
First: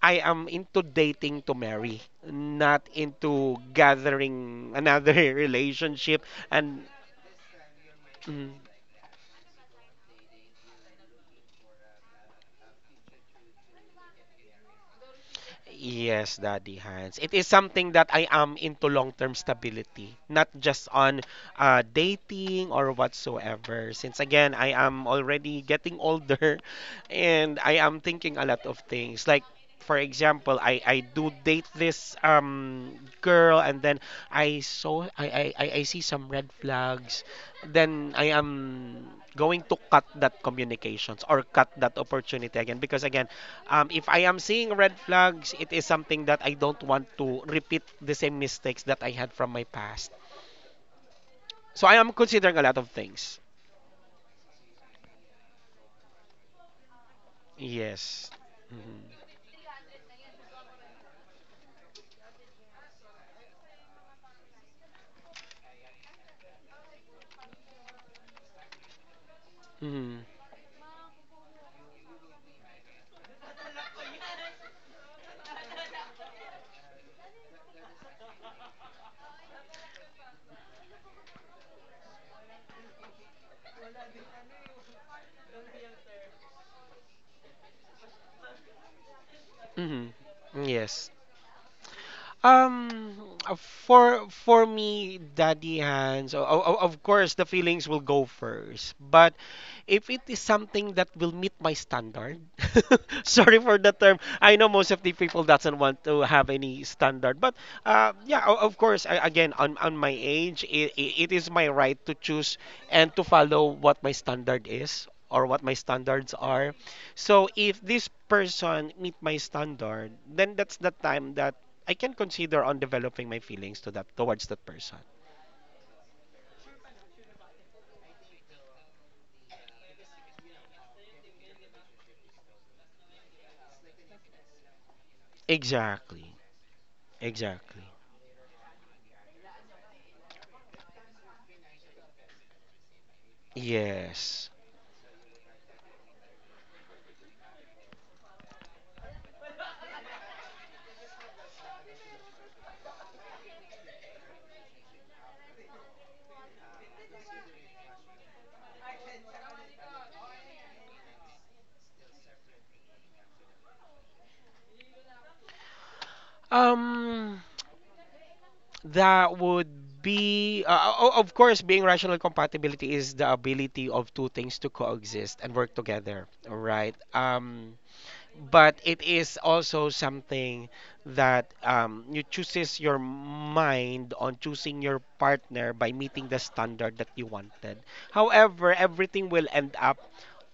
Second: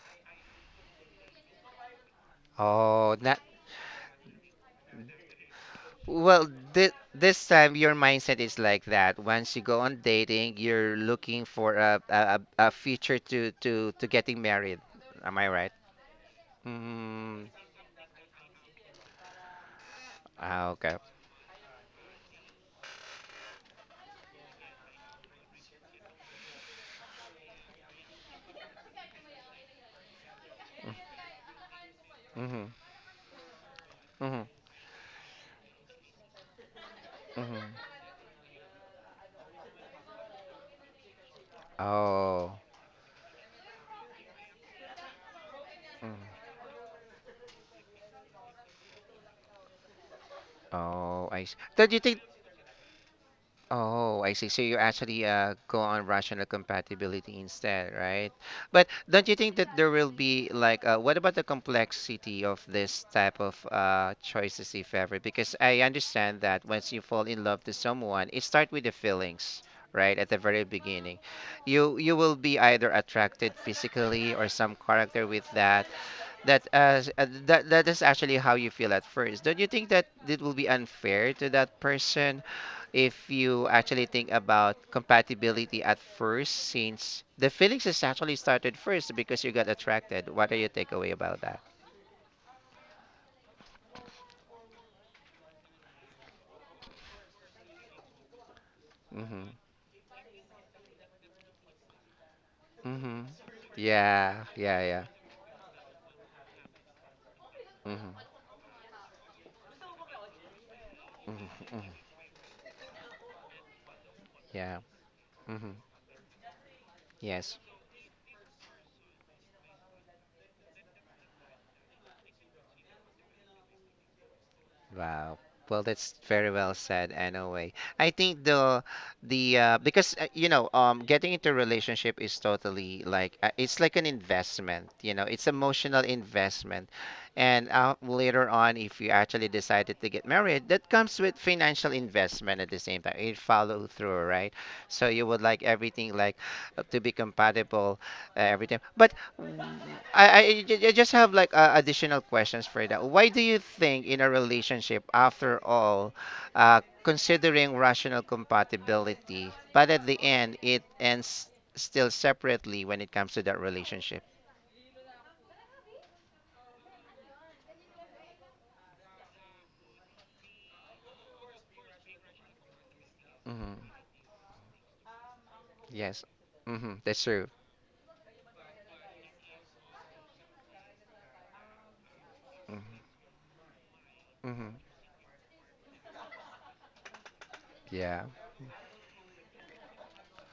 B: I am into dating to marry, not
A: Oh, not.
B: into gathering another relationship.
A: Well,
B: And
A: thi- this time your mindset
B: mm,
A: is like that. Once you go on dating, you're looking for a a, a a future to to to getting married. Am I right?
B: yes, Daddy Hans. It is
A: Mm.
B: something that I am into long-term stability, not
A: Ah,
B: just
A: okay.
B: on uh, dating or whatsoever. Since again, I am already getting older and I am thinking a lot of things. Like, for example, I, I do date this
A: Mhm.
B: um girl, and then
A: Mhm.
B: I saw I, I, I I see some red flags.
A: Mhm.
B: Then I am going to cut that communications or cut that
A: Oh.
B: opportunity again. Because again, um, if I am seeing red flags, it is something that I don't want to repeat the same mistakes that I had from my past.
A: Oh, I see.
B: So
A: So do
B: I
A: you
B: am
A: think.
B: considering a lot of things.
A: Oh, I see. So you actually uh, go on rational compatibility instead,
B: Yes.
A: right? But
B: Hmm,
A: don't you think that there will be like, uh, what about the complexity of this type of uh, choices, if ever? Because I understand that once you fall in love to someone, it starts with the feelings, right?
B: hmm,
A: At the very beginning, you you will be either attracted physically or some character with that. That uh, s- uh, that that is actually how you feel at first. Don't you think that it will be unfair to that person? If you actually think about compatibility at first, since the feelings is actually started first because you got
B: hmm.
A: attracted. What are your
B: Yes.
A: takeaway about that?
B: Um, for for me, Daddy Hands, o- o- of course, the feelings will go first. But
A: Mm-hmm.
B: if it is something that will meet my standard,
A: Mm-hmm.
B: sorry for the term.
A: Yeah,
B: I know
A: yeah,
B: most of
A: yeah.
B: the people doesn't want to have any standard, but uh,
A: Mm-hmm.
B: yeah, o- of course. I, again, on on my age, it, it is my right
A: Mm-hmm.
B: to choose, and to follow what my standard
A: Yeah.
B: is, or what
A: Mm-hmm.
B: my standards are. So
A: Yes.
B: if this person meet my standard, then that's the time that I can consider on developing my feelings to that towards that person.
A: Wow. Well, that's very well said, anyway. I think the the uh, because uh, you know, um, getting into a relationship is totally like uh, it's like an investment. You know, it's emotional
B: Exactly.
A: investment, and
B: Exactly.
A: uh, later on, if you actually decided to get married, that comes with financial investment at the same time. It follow through,
B: Yes.
A: right? So you would like everything like uh, to be compatible, uh, everything. But mm, I, I, ju- ju- just have like uh, additional questions for that. Why do you think in a relationship, after all, uh, considering rational compatibility, but at the end it ends still separately when it comes to that relationship?
B: Um, that would be, uh, o- of course, being rational compatibility is the
A: Hmm.
B: ability of two things to coexist and work
A: Yes.
B: together, right?
A: Hmm, that's true.
B: Um, but it is also something that, um, you chooses your mind on
A: Hmm.
B: choosing your partner by meeting the standard that you wanted.
A: Yeah.
B: However, everything will end up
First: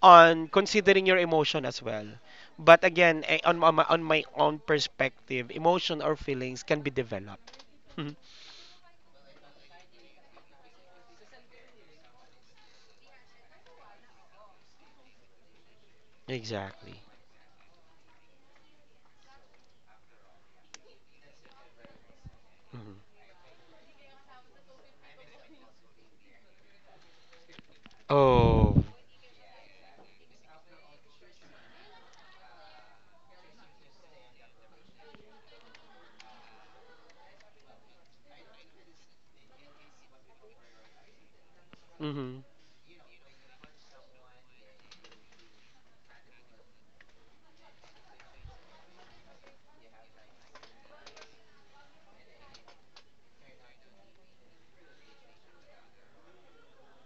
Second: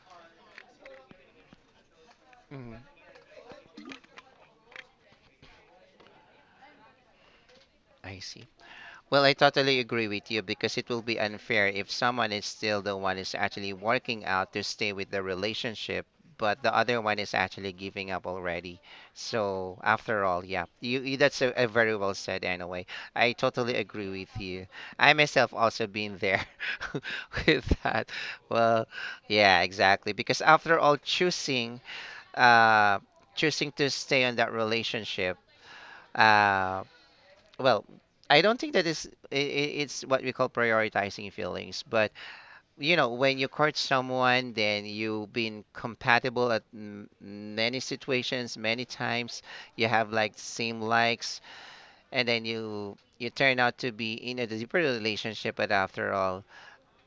B: on considering your emotion as well.
A: Hmm.
B: But again, eh, on, on, my, on my own perspective, emotion or feelings can be developed. Mhm.
A: I. Well, I totally agree with you because it will be unfair if someone is still the one is actually working out to stay with the relationship, but the
B: Exactly.
A: other one is actually giving up already. So after all, yeah, you, you that's a, a very well said anyway.
B: Mhm.
A: I totally agree with you. I myself also been there with that.
B: Oh.
A: Well, yeah, exactly. Because after all, choosing uh choosing to stay on that relationship um well i don't think that is i- i- it's what we call prioritizing feelings. But
B: Mhm.
A: you know when you court someone, then you've been compatible at m- many situations many times, you have like same likes, and then you you turn out to be in a deeper relationship. But after all,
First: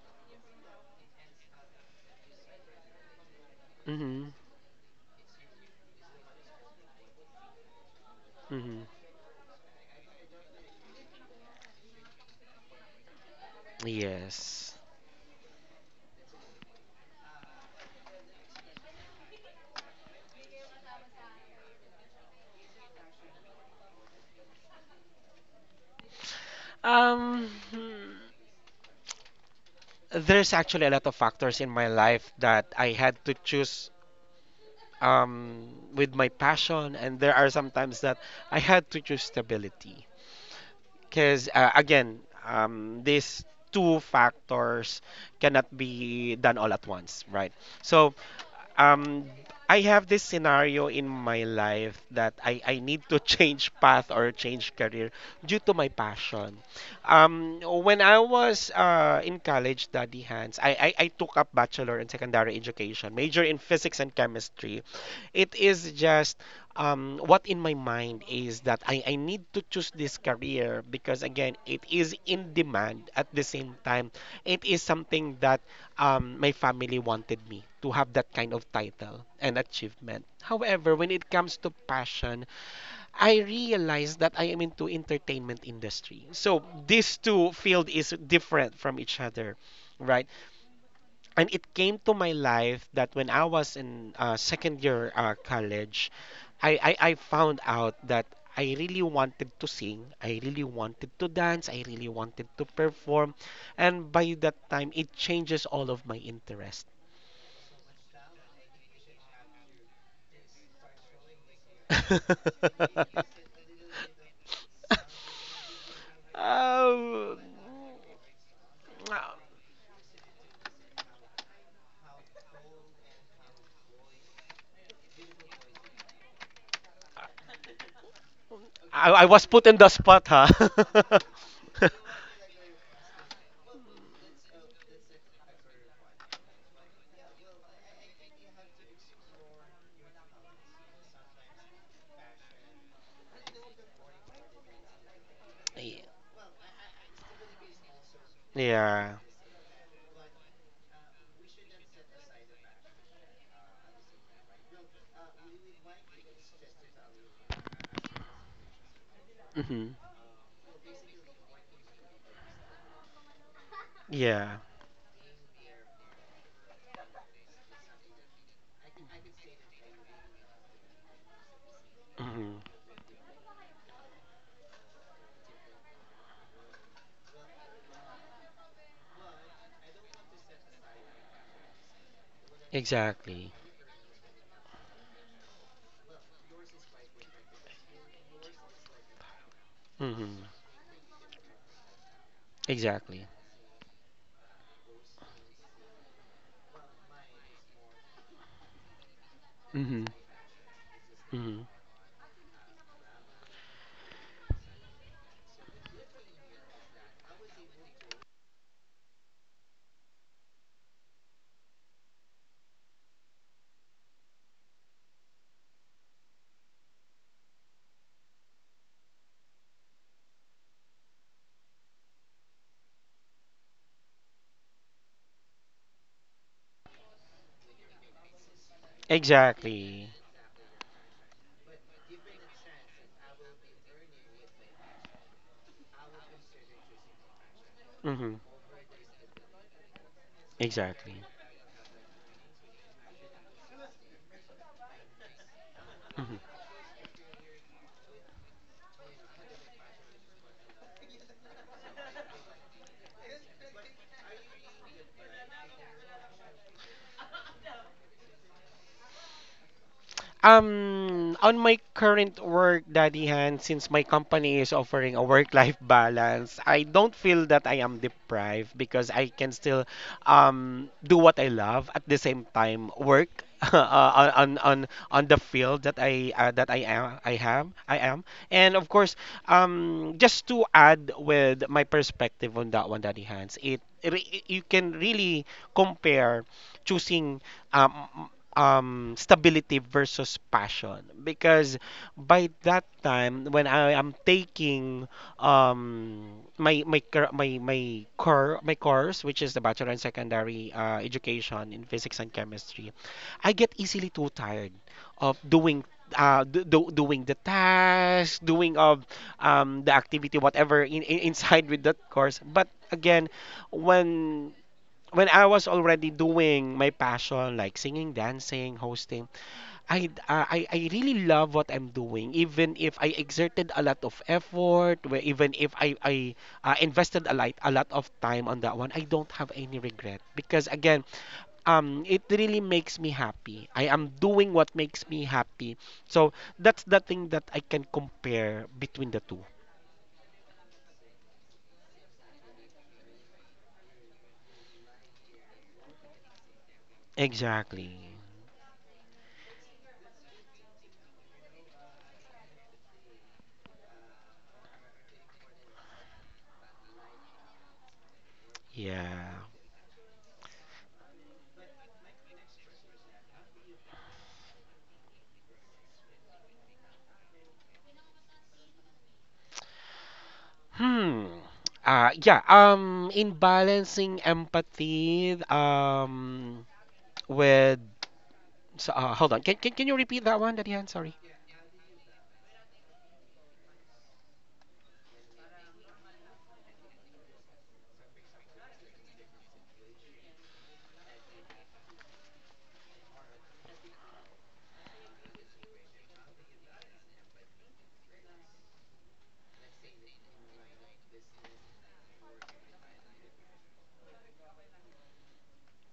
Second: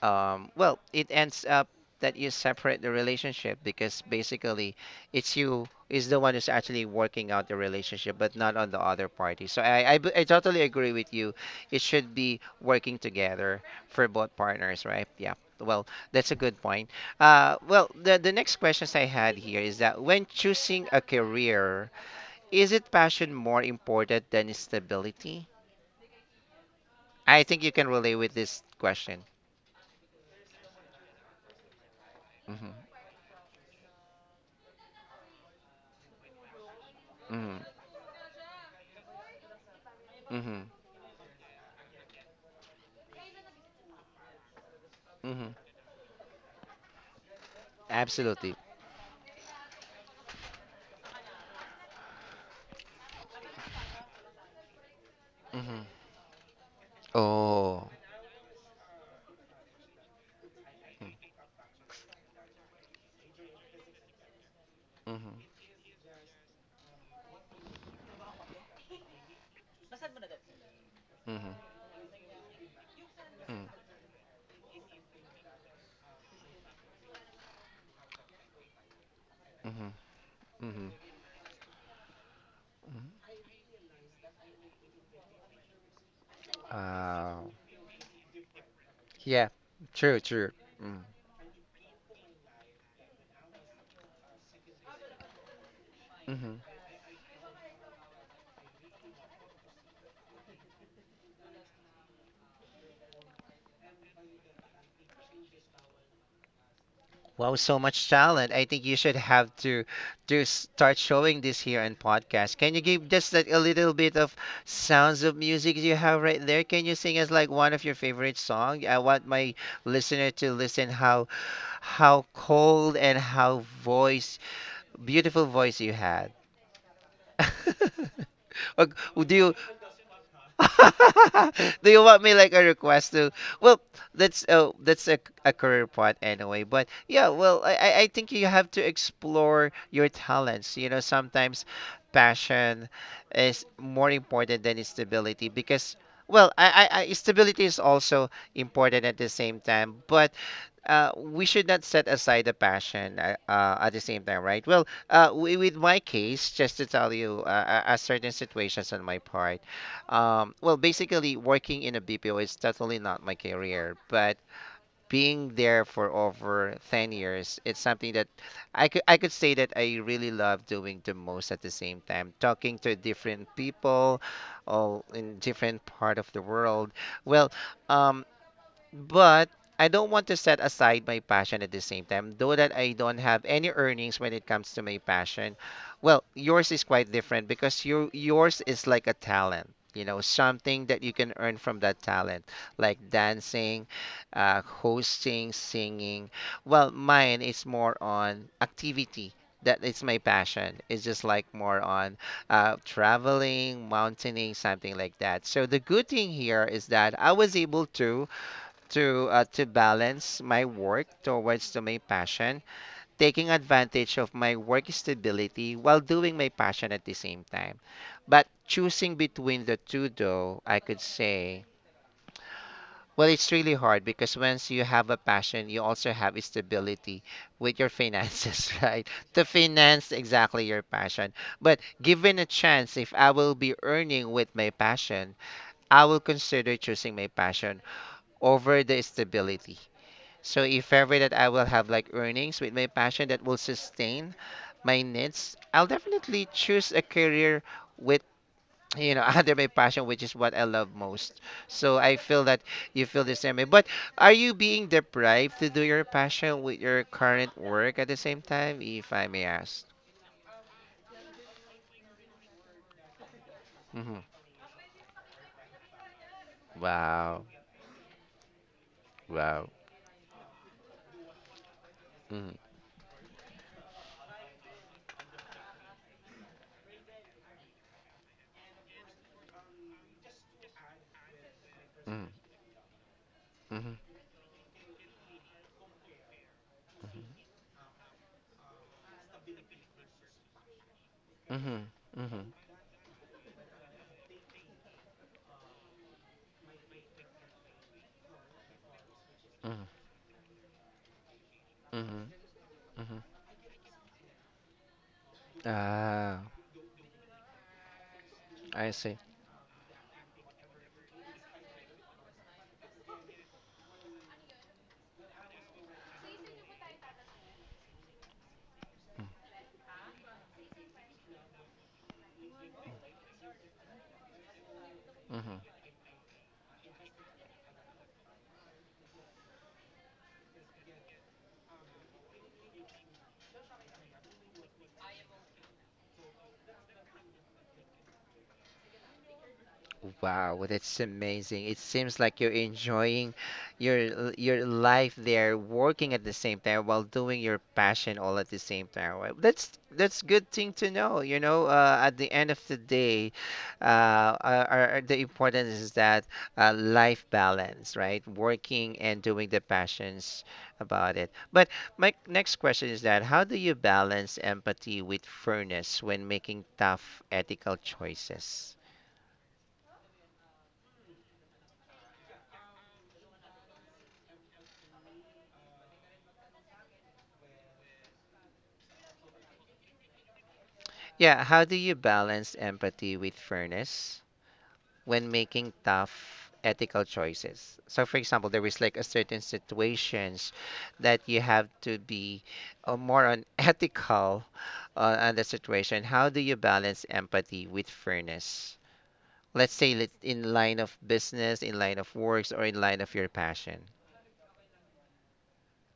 A: um, well, it ends up that you separate the relationship because
B: Mhm.
A: basically it's you is the one who's actually working out the relationship, but not on the
B: Mhm.
A: other party. So I, I, b- I totally agree with you. It should be working together for both
B: Yes.
A: partners, right? Yeah. Well, that's a good point. Uh, well, the, the next questions I had here is that when choosing a career, is it passion more important than stability? I
B: Um,
A: think you can relate
B: hmm,
A: with this question.
B: there's actually a lot of factors in my life
A: Hmm
B: that I had to choose, um, with my passion, and there are
A: hmm
B: sometimes that I had to choose stability.
A: hmm
B: Because uh, again, um, these two factors
A: hmm
B: cannot be done all at once, right? So
A: Absolutely.
B: um I have this scenario in my life that I, I need to change path or change career due to
A: Mm-hmm.
B: my passion. Um,
A: Oh.
B: when I was uh, in college, Daddy Hands, I, I, I took up bachelor in secondary education, major in physics and chemistry.
A: Mm-hmm.
B: It is just um, what in my mind is that I, I need to choose this career because,
A: Mm-hmm.
B: again, it is in demand at the same time. It is something that um, my family wanted me to have that kind of title and achievement.
A: Mm-hmm. Mm-hmm.
B: However, when it comes to passion, I realized that I am into entertainment industry. So these two
A: Wow.
B: field is different from each
A: Yeah,
B: other,
A: true,
B: right?
A: true. Mm.
B: And it came to my life that when I was in uh, second year uh, college,
A: Mm-hmm.
B: I, I I found out that I really wanted to sing, I really wanted to dance, I really wanted to perform, and by that time it changes all of my interests.
A: Wow, so much talent. I think you should have to to start showing this here in podcast. Can you give just like a little bit of sounds of music you have right there? Can you sing us
B: Um,
A: like one of your favorite song? I want my listener to listen how how cold and how voice beautiful voice you had. Or
B: I, I
A: do
B: was
A: you,
B: put in the spot, huh?
A: do you want me like a request to? Well, that's oh, that's a, a career path anyway. But yeah, well, I I I think you have to explore your talents. You know, sometimes passion is more important than stability because
B: Y-
A: well, I I, I stability is also important
B: yeah.
A: at the same time. But uh, we should not set aside the passion uh, uh, at the same time, right? Well, uh, wi- with my case, just to tell you, uh, a a certain situations on my part.
B: Hmm.
A: Um, well, basically, working in a B P O is totally not my career, but
B: Yeah.
A: being there for over ten years, it's something that I could I could say that I really love doing the most at the same time,
B: Hmm.
A: talking to different people, all in different part of the world. Well, um, but I don't want to set aside my passion at the same time, though that I don't have
B: Exactly.
A: any earnings when it comes to my passion. Well, yours is quite different because your yours is like a talent, you know,
B: Hmm.
A: something that you can earn from that talent, like
B: Exactly.
A: dancing, uh, hosting, singing. Well, mine is more on activity. That is
B: Hmm.
A: my passion. It's just like
B: Hmm.
A: more on uh, traveling, mountaineering, something like that. So the good thing here is that I was able to to uh, to balance my work towards to my passion, taking advantage of my work stability while doing my passion at the same time. But choosing between the two, though, I could say, well, it's really hard because once you have a passion, you also have stability with your finances, right? To
B: Exactly.
A: finance exactly your passion. But given a chance, if I will be earning with my passion, I will consider choosing my passion
B: Hmm.
A: over the stability, so if ever
B: Exactly.
A: that I will have like earnings with my passion that will sustain my needs, I'll
B: Hmm.
A: definitely choose a career with, you know, under my passion, which is what I love most. So I feel that you feel the same way. But are you being deprived to do your passion with your current work at the same time, if I may ask?
B: Um, on my current work, Daddy Han, since my
A: Hmm
B: company is offering a work-life balance, I don't
A: Wow.
B: feel that I am deprived, because I can
A: Wow.
B: still um, do what I love at the same
A: Mm-hmm.
B: time work uh, on, on on the field that I uh, that I am I am I am. And of course, um, just to add with my
A: Mm-hmm.
B: perspective on that one, Daddy Hans, it, it
A: Mm-hmm.
B: you can really compare choosing um, um stability versus passion because
A: Mm-hmm. Mm-hmm.
B: by that time when I am taking um my my cur- my my core my course which is the
A: Mm-hmm.
B: bachelor in secondary uh, education in physics and
A: Mm-hmm.
B: chemistry.
A: Mm-hmm.
B: I get easily too tired of doing uh
A: Ah,
B: do, do, doing the task doing
A: I
B: of
A: see.
B: um the activity whatever in, in inside with that course. But again, when when I was already doing my passion, like singing, dancing, hosting, I, uh, I, I really love what I'm doing. Even if I exerted a lot of effort, where even
A: Mm-hmm.
B: if I, I uh, invested a lot, a lot of time on that one, I don't have any regret. Because again, um, it really makes me happy. I am doing what makes me happy. So that's the thing that I can compare between the two.
A: Wow, well, that's amazing. It seems like you're enjoying your your life there, working at the same time while doing your
B: Exactly.
A: passion all at the same time. Well, That's that's good thing to know. You know, uh, at the end of the day, uh, are, are- the importance is that uh, life balance, right? Working and
B: Yeah.
A: doing the passions about it. But my next question is that how do you balance empathy with fairness when making tough ethical choices?
B: Hmm. Uh, yeah. Um, in balancing empathy, um, with so, uh, hold on. Can, can can you repeat that one, Daddy Han? Sorry.
A: Yeah, how do you balance empathy with fairness when making tough ethical choices? So, for example, there is like a certain situations that you have to be uh, more unethical uh, on the situation. How do you balance empathy with fairness? Let's say lit- in line of business, in line of works, or in line of your passion.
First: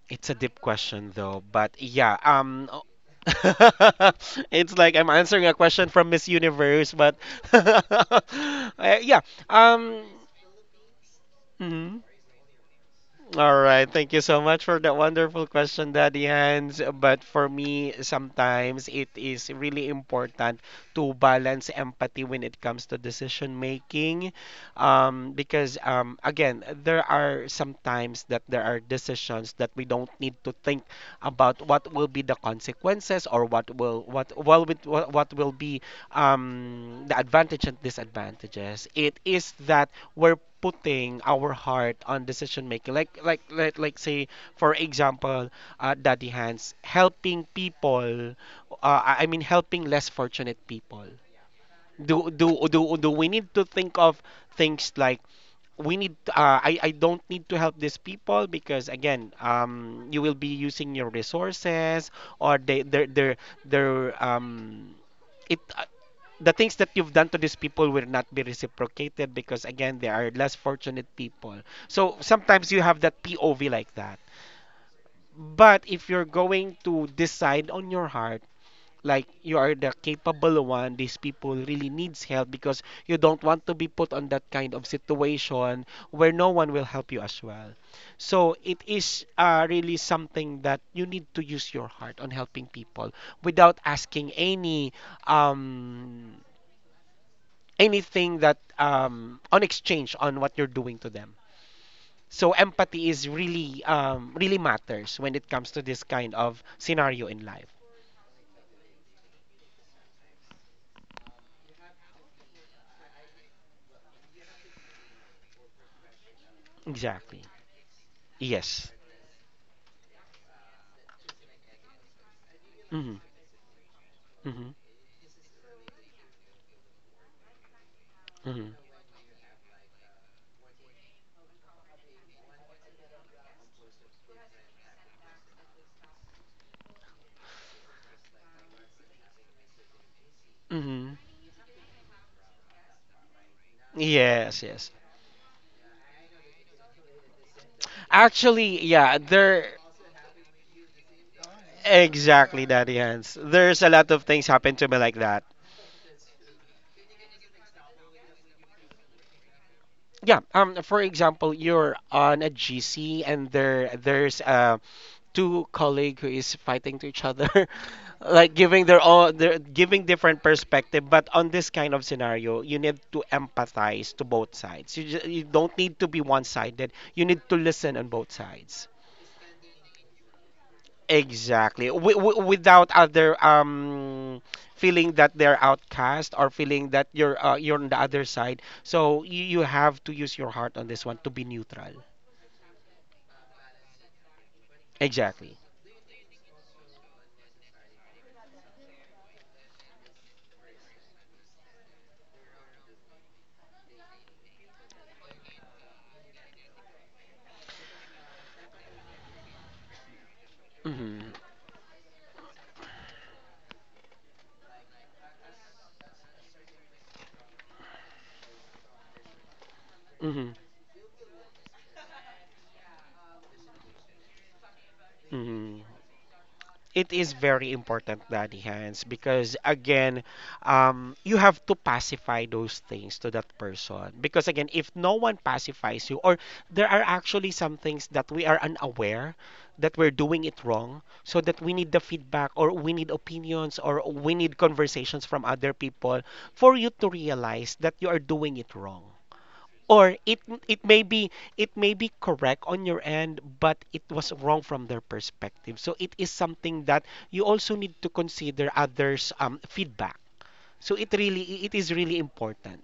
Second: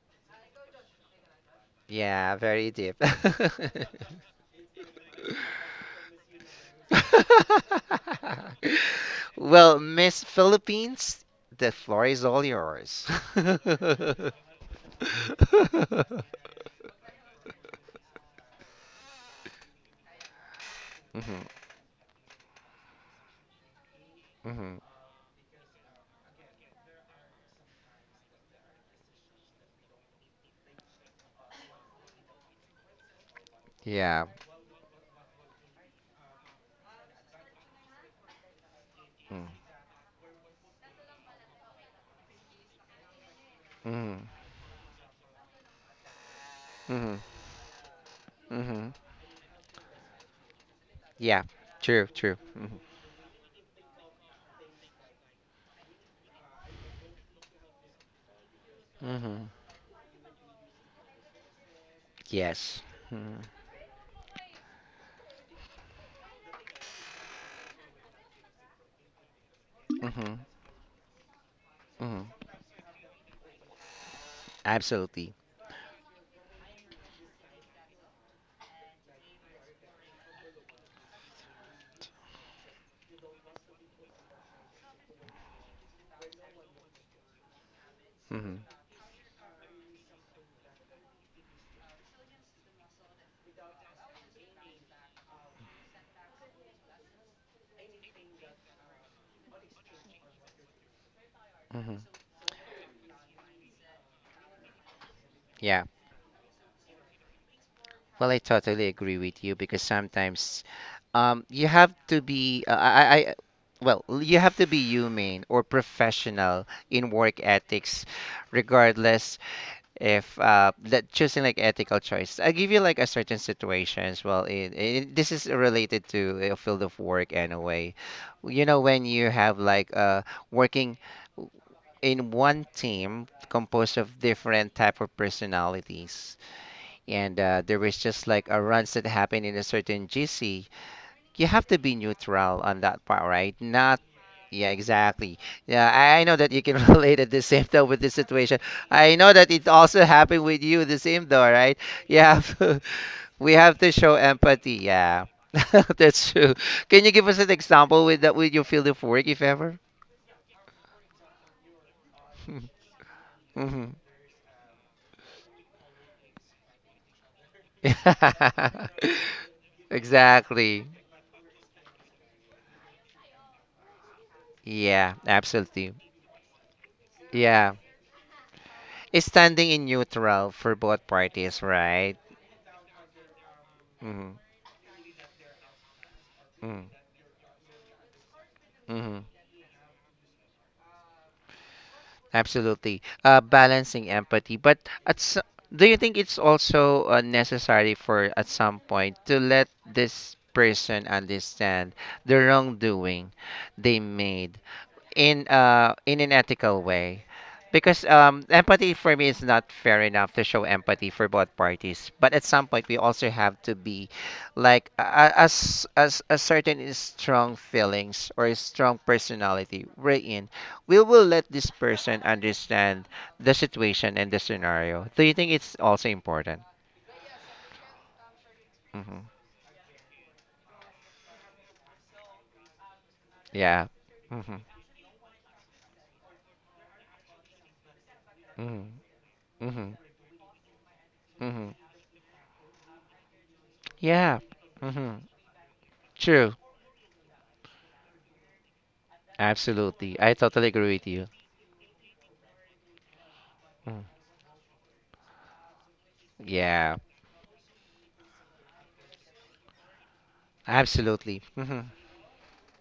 B: It's a deep question though, but yeah.
A: Yeah,
B: Um,
A: very
B: o-
A: deep.
B: it's like I'm answering a question from Miss Universe, but uh, yeah.
A: Well,
B: Um.
A: Miss Philippines, the floor is all yours.
B: All right, thank you so much for that wonderful question, Daddy Hans. But for me, sometimes it is really important to
A: Mhm,
B: balance empathy when it comes to decision making.
A: mhm.
B: Um, because, um, again, there are sometimes that there are decisions that we don't need to think about what will be the consequences, or what will
A: Yeah.
B: what well, what, what will be um, the advantage and disadvantages. It
A: Mm,
B: is that we're putting our heart on decision making. Like like like like say
A: mhm,
B: for example, uh, Daddy Hands
A: mhm,
B: helping people.
A: mhm.
B: Uh, I I mean helping less fortunate people.
A: Yeah. True,
B: Do
A: true.
B: do
A: Mhm,
B: do do we need to think of things like we need uh, I, I don't need to help these people because again,
A: mhm.
B: um, you will be using your resources, or they
A: Yes.
B: their their
A: Mhm,
B: their um it the things that you've done to these people will not be reciprocated because again they are
A: mhm,
B: less fortunate people, so
A: mhm.
B: sometimes you have that p o v like that.
A: Absolutely.
B: But if you're going to decide on your heart, like you are the capable one, these people really needs help because you don't want to be put on that kind of situation where no one will help you as well. So
A: Mhm,
B: it is uh, really something that you need to use your heart on helping people without asking any um anything that um, on exchange on what you're doing to them.
A: mhm.
B: So empathy is really um, really matters when it comes to
A: Yeah.
B: this kind of scenario in life.
A: Well, I totally agree with you because sometimes Um, you have to be, uh, I, I, I- well, you have to be humane or professional in
B: Exactly.
A: work ethics,
B: Yes.
A: regardless if uh, that choosing like ethical choice. I'll give you like a
B: Hmm.
A: certain situation as well.
B: Hmm.
A: In, in, this is related to a field of work anyway. You
B: Hmm.
A: know, when you have like uh, working in one team composed of different type of personalities, and uh, there was just like a runs that happened in a certain gc,
B: Hmm.
A: you have to be neutral on that part, right? Not
B: Yes,
A: yeah,
B: yes.
A: exactly. Yeah, I I know that you can relate at the same though with this situation.
B: Actually, yeah,
A: I know that it
B: there
A: also happened with you the same though, right? You have
B: exactly,
A: to,
B: Daddy Hans.
A: we have
B: There's a
A: to
B: lot
A: show
B: of things happen
A: empathy.
B: to me like
A: Yeah,
B: that.
A: that's true. Can you give us an example with that with your field of work, if ever?
B: Yeah, um for example, you're on a G C and
A: hmm
B: there there's a two colleague who is fighting to each other like giving their own, their giving different
A: exactly.
B: perspective, but on this kind of scenario you need to empathize to both sides. you,
A: Yeah,
B: ju- you don't need
A: absolutely.
B: to be one-sided, you need to
A: Yeah,
B: listen on both sides.
A: it's standing in neutral for both parties,
B: exactly w-
A: right?
B: w- without other
A: hmm
B: um feeling that they're outcast, or
A: hmm
B: feeling that you're uh, you're on the other side, so
A: hmm
B: you, you have to use your heart on this one to be neutral.
A: Absolutely. Uh, balancing empathy. But at s
B: Exactly.
A: do you think it's also uh, necessary for at some point to let this person understand the wrongdoing they made in uh in an ethical way, because um empathy for me is not fair enough to show empathy
B: Hmm.
A: for both parties, but at some point we also have to be like a- as as a certain is strong feelings or a strong personality we're
B: Hmm.
A: in, we will let this person understand the situation and the scenario. Do you think it's
B: Hmm.
A: also important?
B: It is very important, Daddy Hans,
A: Hmm
B: because again, um, you have to pacify those things to that
A: yeah
B: person. Because
A: hmm
B: again, if no one pacifies you, or there are actually some things that we are
A: hmm
B: unaware that
A: hmm
B: we're doing it wrong, so that we
A: hmm
B: need the feedback, or we need opinions, or we
A: yeah
B: need
A: hmm
B: conversations from other people
A: true.
B: for you to realize that you are doing it wrong, or
A: Absolutely. I
B: it
A: totally
B: it
A: agree
B: may
A: with you.
B: be it may be correct on your end but it
A: Mm-hmm.
B: was wrong from their perspective, so it is something
A: Yeah,
B: that you also need to consider others um, feedback. So it
A: absolutely.
B: really it
A: Hmm
B: is really important.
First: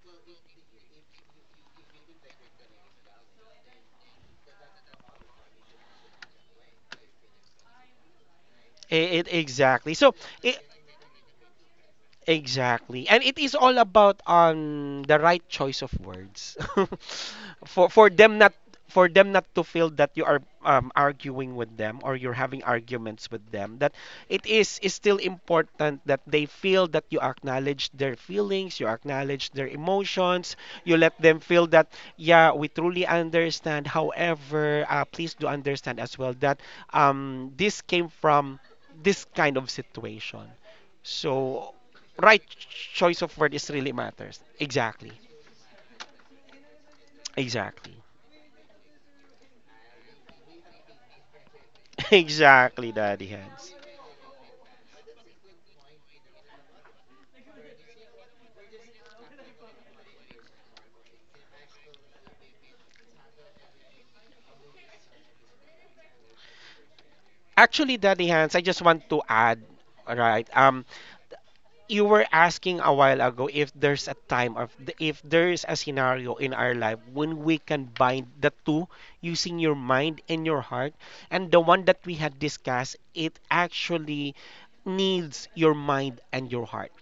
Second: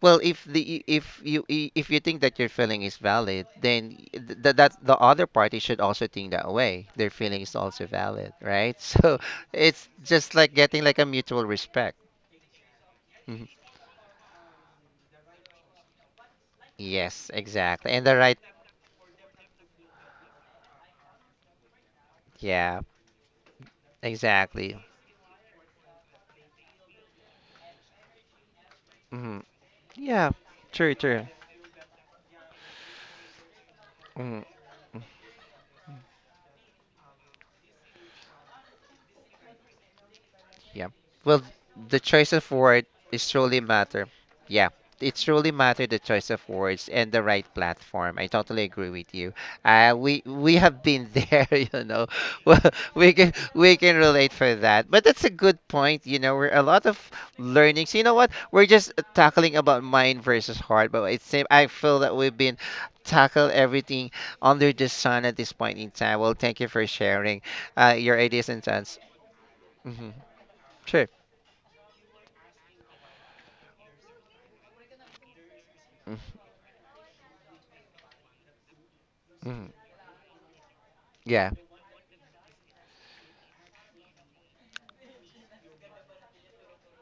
A: Well, if the if you i- if you think that your feeling is valid, then th that the other party should also think that way. Their feeling is also valid, right?
B: E-
A: So
B: it-
A: it's
B: exactly, so
A: just like
B: I
A: getting like a mutual respect.
B: Exactly. And it
A: Mhm.
B: is all about um the right choice of words.
A: Yes,
B: For
A: exactly. And
B: for
A: the
B: them
A: right,
B: not for them not to feel that you are um, arguing with them, or you're having
A: yeah,
B: arguments with them, that it
A: exactly.
B: is is still important that they feel that you acknowledge their feelings, you
A: hmm
B: acknowledge their
A: Yeah,
B: emotions,
A: true,
B: you let
A: true.
B: them feel that, yeah, we truly understand.
A: Mhm.
B: However, uh, please do understand as well that um this came from this kind of situation.
A: Yeah. Well,
B: So
A: the choice
B: right
A: of word
B: choice
A: is
B: of word
A: truly
B: is really
A: matter.
B: matters.
A: Yeah.
B: Exactly.
A: It truly matter the choice of words and the right
B: Exactly.
A: platform. I totally agree with you. Uh, we we have been there, you know. Well,
B: Exactly,
A: we
B: Daddy
A: can
B: Hands.
A: we can relate for that. But that's a good point. You know, we're a lot of learnings. You know what? We're just tackling about mind versus heart. But it's same. I feel that we've been tackle everything under the sun at this point in time. Well, thank you for sharing uh,
B: Actually,
A: your
B: Daddy
A: ideas
B: Hands, I
A: and
B: just
A: thoughts.
B: want to add,
A: Hmm
B: right? Um,
A: Sure.
B: you were asking a while ago if there's a time of if there's a scenario
A: Mm-hmm.
B: in our life when we can bind the two using
A: Mhm.
B: your mind and your heart,
A: Yeah.
B: and the one that we had discussed, it actually needs your mind and your heart.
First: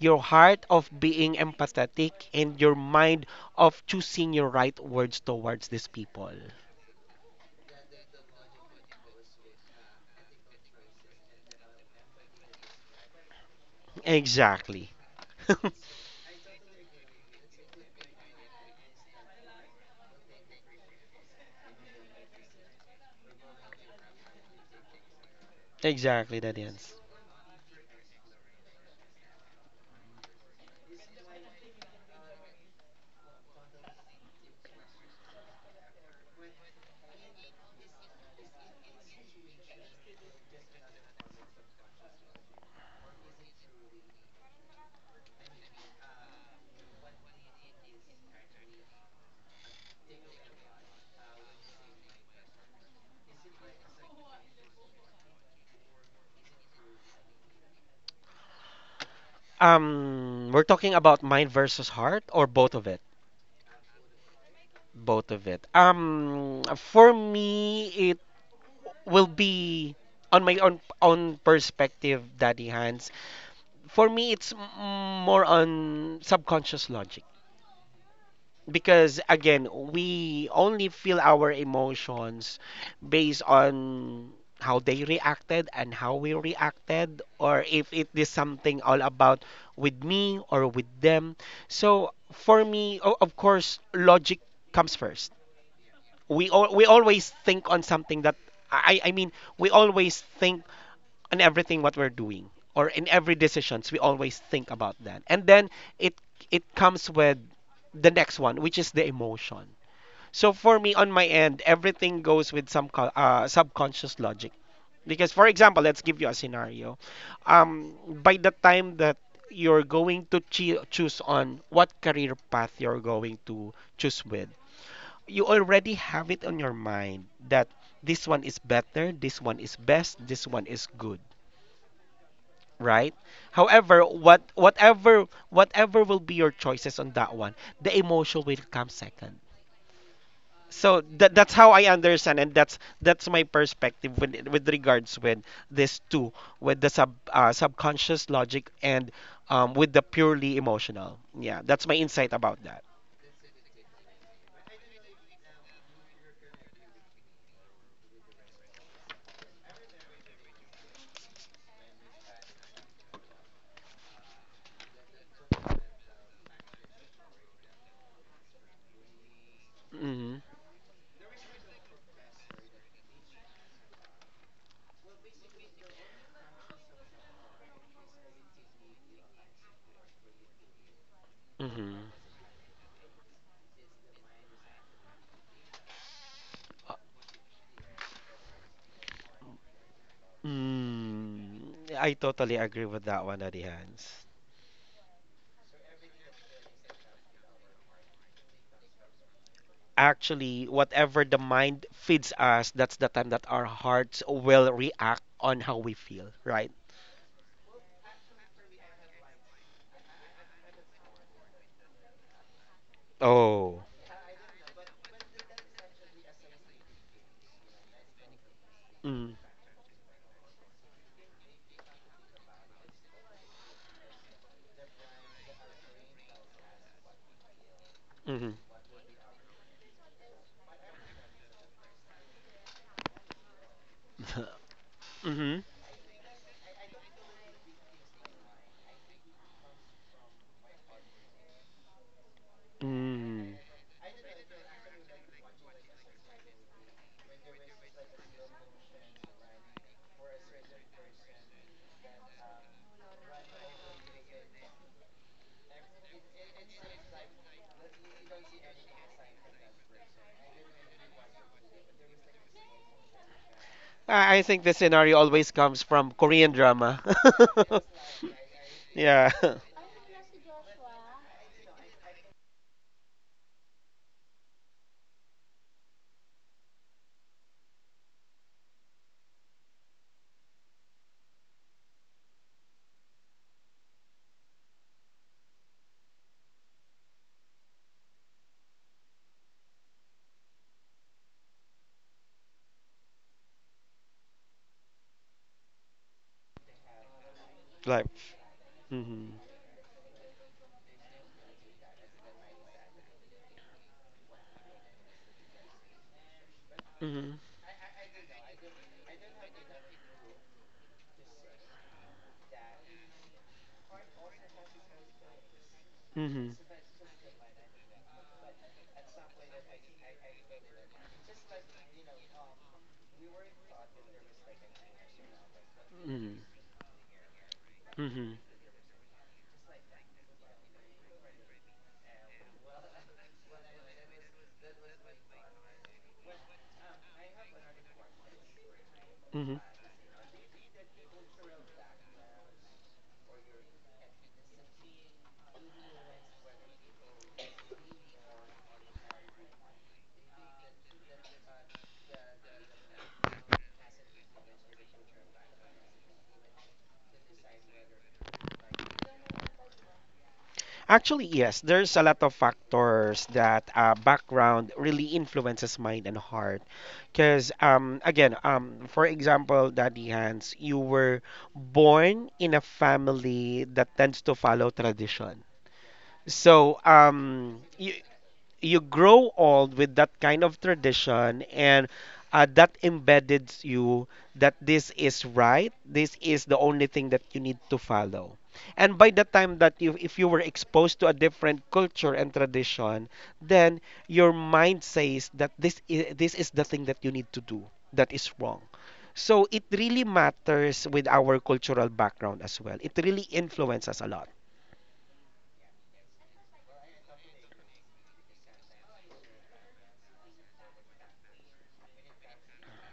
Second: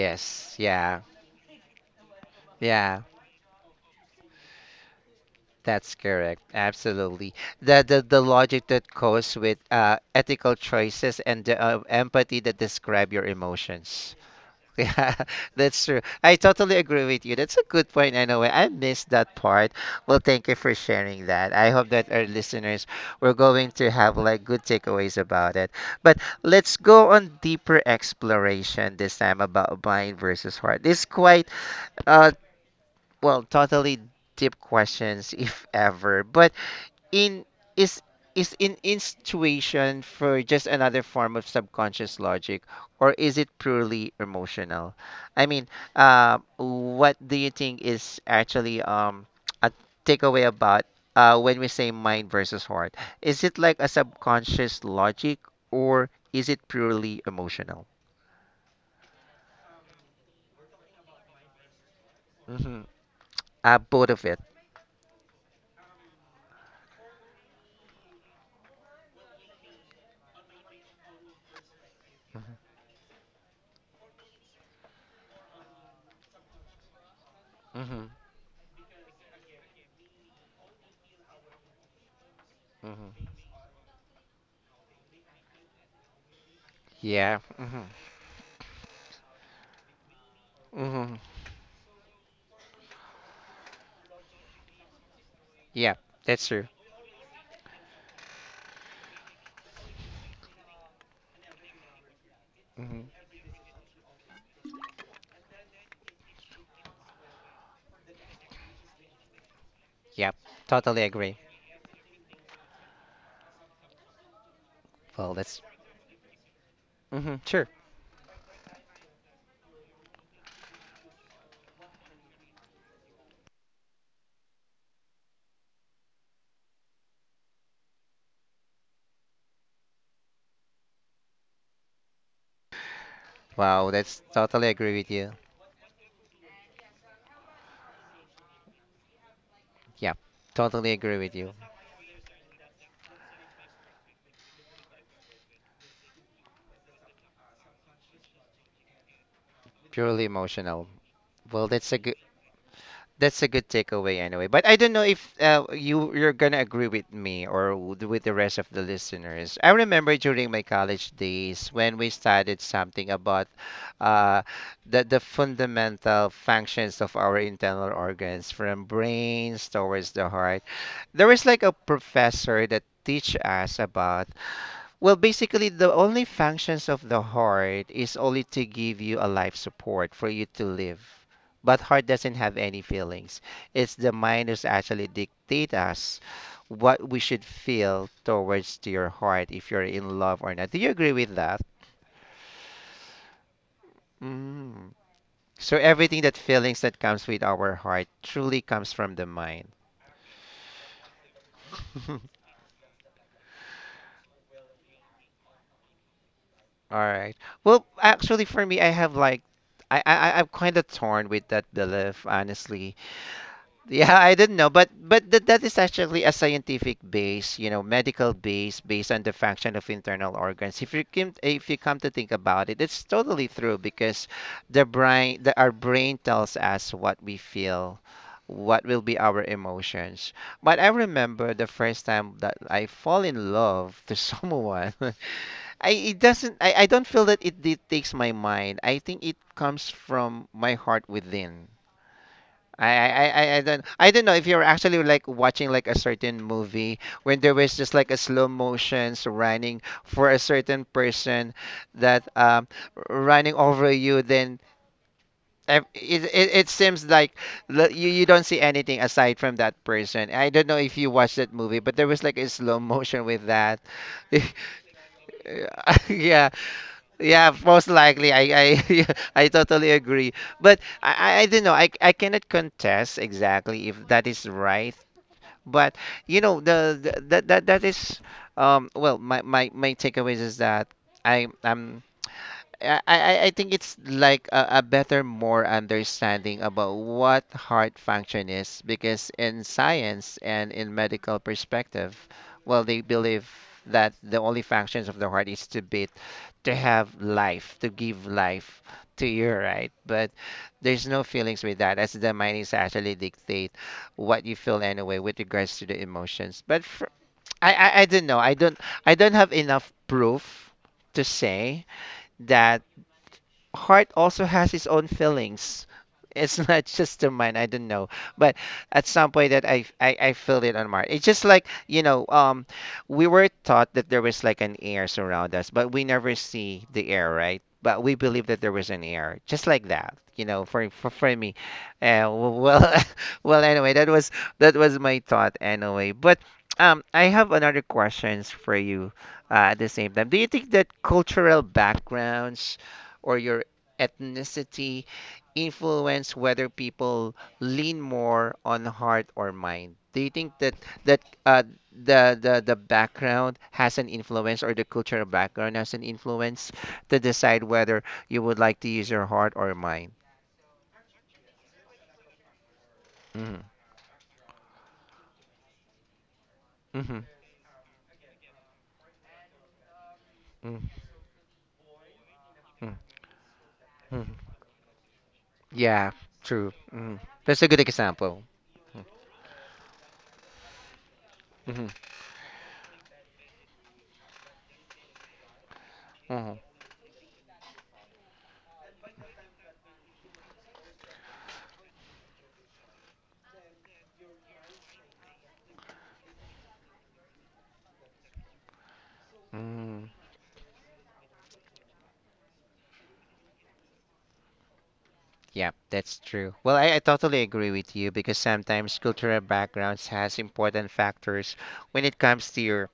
B: Your heart of
A: Yeah.
B: being empathetic, and your
A: Yeah.
B: mind of choosing your right words towards these
A: That's
B: people.
A: correct. Absolutely. The the the logic that goes with uh, ethical choices and the uh, empathy that describe your emotions.
B: Exactly.
A: Yeah, that's true. I totally agree with you. That's a good point. I know I missed that part. Well, thank you for sharing that. I hope that our listeners were going to have like good takeaways about it. But
B: Exactly, that
A: let's
B: is.
A: go on deeper exploration this time about mind versus heart. It's quite uh, well, totally deep questions, if ever. But in is is in intuition for just another form of subconscious logic, or is it purely emotional? I mean, uh, what do you think is actually um a takeaway about uh when we say mind versus heart? Is it like a subconscious logic, or is it purely emotional?
B: Um, we're talking about mind versus heart or both
A: Mm-hmm.
B: of it?
A: Uh, both of it.
B: Both of it. Um, for me, it will be on my own own perspective, Daddy Hans. For me, it's m- more on subconscious logic
A: Mm-hmm.
B: because again we only feel our emotions
A: Mm-hmm.
B: based on how they reacted and how we reacted,
A: Yeah.
B: or
A: Mm-hmm.
B: if it is something all about with me or with
A: Mm-hmm.
B: them. So for me, o- of course, logic comes first.
A: Yeah, that's
B: we
A: true.
B: al- we always think on something that, i I mean, we always think on everything what we're doing, or in
A: Hmm
B: every decisions we always think about that, and then it it comes with the next one, which is the emotion.
A: Yeah,
B: So for me,
A: totally
B: on my
A: agree.
B: end, everything goes with some co- uh, subconscious logic. Because,
A: Well,
B: for
A: that's
B: example, let's give you a scenario.
A: hmm sure.
B: Um, by the time that you're going to choo- choose on what career path you're going to choose with, you already have it on your mind that this one is better, this one is best, this one is good, right?
A: Wow,
B: However,
A: that's
B: what
A: totally agree with
B: whatever
A: you.
B: whatever will be your choices on that one, the emotion will come second.
A: Yeah, totally
B: So
A: agree
B: that
A: with you.
B: that's how I understand, and that's that's my perspective with with regards with this two, with the sub uh, subconscious logic, and um, with the
A: Purely
B: purely
A: emotional.
B: emotional. Yeah,
A: Well,
B: that's
A: that's
B: my
A: a good
B: insight about that.
A: that's a good takeaway anyway. But I don't know if uh, you you're gonna agree with me or w- with the rest of the listeners. I remember during my college days when we studied something about uh, the the fundamental functions of our internal organs, from brains towards the
B: Mm-hmm.
A: heart. There is like a professor that teach us about well basically the only functions of the heart is only to give you a life support for you to live, but heart
B: Mm-hmm.
A: doesn't have any feelings. It's the mind is actually dictate us what we should feel towards to your heart if you're in love or not. Do you agree with that?
B: Mm, I totally agree with that one, Adihans.
A: Mm. So everything that feelings that comes with our heart truly comes from the mind.
B: Actually, whatever the mind feeds us, that's the time that our hearts will react on how we feel, right?
A: All right. Well, actually, for me, I have like, I I I- I'm kind of torn with that belief, honestly.
B: Oh.
A: Yeah, I didn't know, but but that that is actually a scientific base, you know, medical base based on
B: Mm,
A: the function of internal organs. If you can, if you come to think about it, it's totally true because the brain, the, our brain tells us what we feel.
B: mm-hmm.
A: What will be our emotions? But I remember the first time that I fall in love to someone.
B: Mm-hmm.
A: I it doesn't I, I don't feel that it, it takes my mind. I think it comes from my heart within. I, I, I,
B: Mm.
A: I I don't I don't know if you're actually like watching like a certain movie when there was just like a slow motions running for a certain person that um running over you then ev- it, it, it seems like l- you, you don't see anything aside from that person. I don't know if you watched that movie but there was like a slow motion with that.
B: I I think the scenario always comes from
A: yeah,
B: Korean drama.
A: yeah, most likely. I I
B: Yeah,
A: I totally agree. But I I I don't know. I I cannot contest exactly if that is right. But you know the, the that that that is um well my my my takeaways is that I I'm I, I I- think it's like a, a better, more understanding about what heart function is because in science and in medical perspective, well, they believe that the only functions of the heart is to beat, to have life, to
B: like.
A: give life to
B: Hmm.
A: you, right? But there's no feelings with that, as the mind is actually dictate what you feel anyway with regards to the emotions. But fr
B: Hmm.
A: I, I I don't know. I don't I don't have enough proof to say that heart also has its own feelings.
B: Hmm.
A: It's not just the mind. I don't know, but at some point that I I, I feel it on my. It's just like you know, um, we were taught that there was like an air surround us, but we never
B: Hmm.
A: see the air, right? But we
B: Hmm.
A: believe that there was an air, just like that. You know, for for, for me, uh, well, well, anyway, that was that was my thought anyway. But um, I have another questions for you
B: Hmm.
A: uh, at the same time. Do you think that cultural backgrounds or your ethnicity influence whether people lean more on heart or mind? Do you think that that uh, the the the background has an influence or the cultural background has an influence to decide whether you would like to use your heart or mind?
B: Actually, yes, there's a lot of factors
A: Mm-hmm.
B: that uh, background really influences mind and heart.
A: Mm-hmm.
B: Because, um, again, um, for example, Daddy Hans, you
A: Mm-hmm.
B: were born in a family that tends to
A: Mm-hmm.
B: follow tradition.
A: Yeah, true.
B: So,
A: Mm. That's
B: um,
A: a good
B: you,
A: example.
B: you grow old with that kind of tradition,
A: Mm-hmm.
B: and uh, that embedded you that this is right, this is
A: Mm-hmm.
B: the only thing that you need to follow. And by the time that you if you were exposed to a different culture and tradition, then your mind says that this is, this is the thing that you need to do, that is wrong. So it really
A: Mm-hmm.
B: matters with our cultural background as well, it really influences us a lot.
A: Yeah, that's true. Well, I, I totally agree with you because sometimes cultural backgrounds has important factors when it comes to your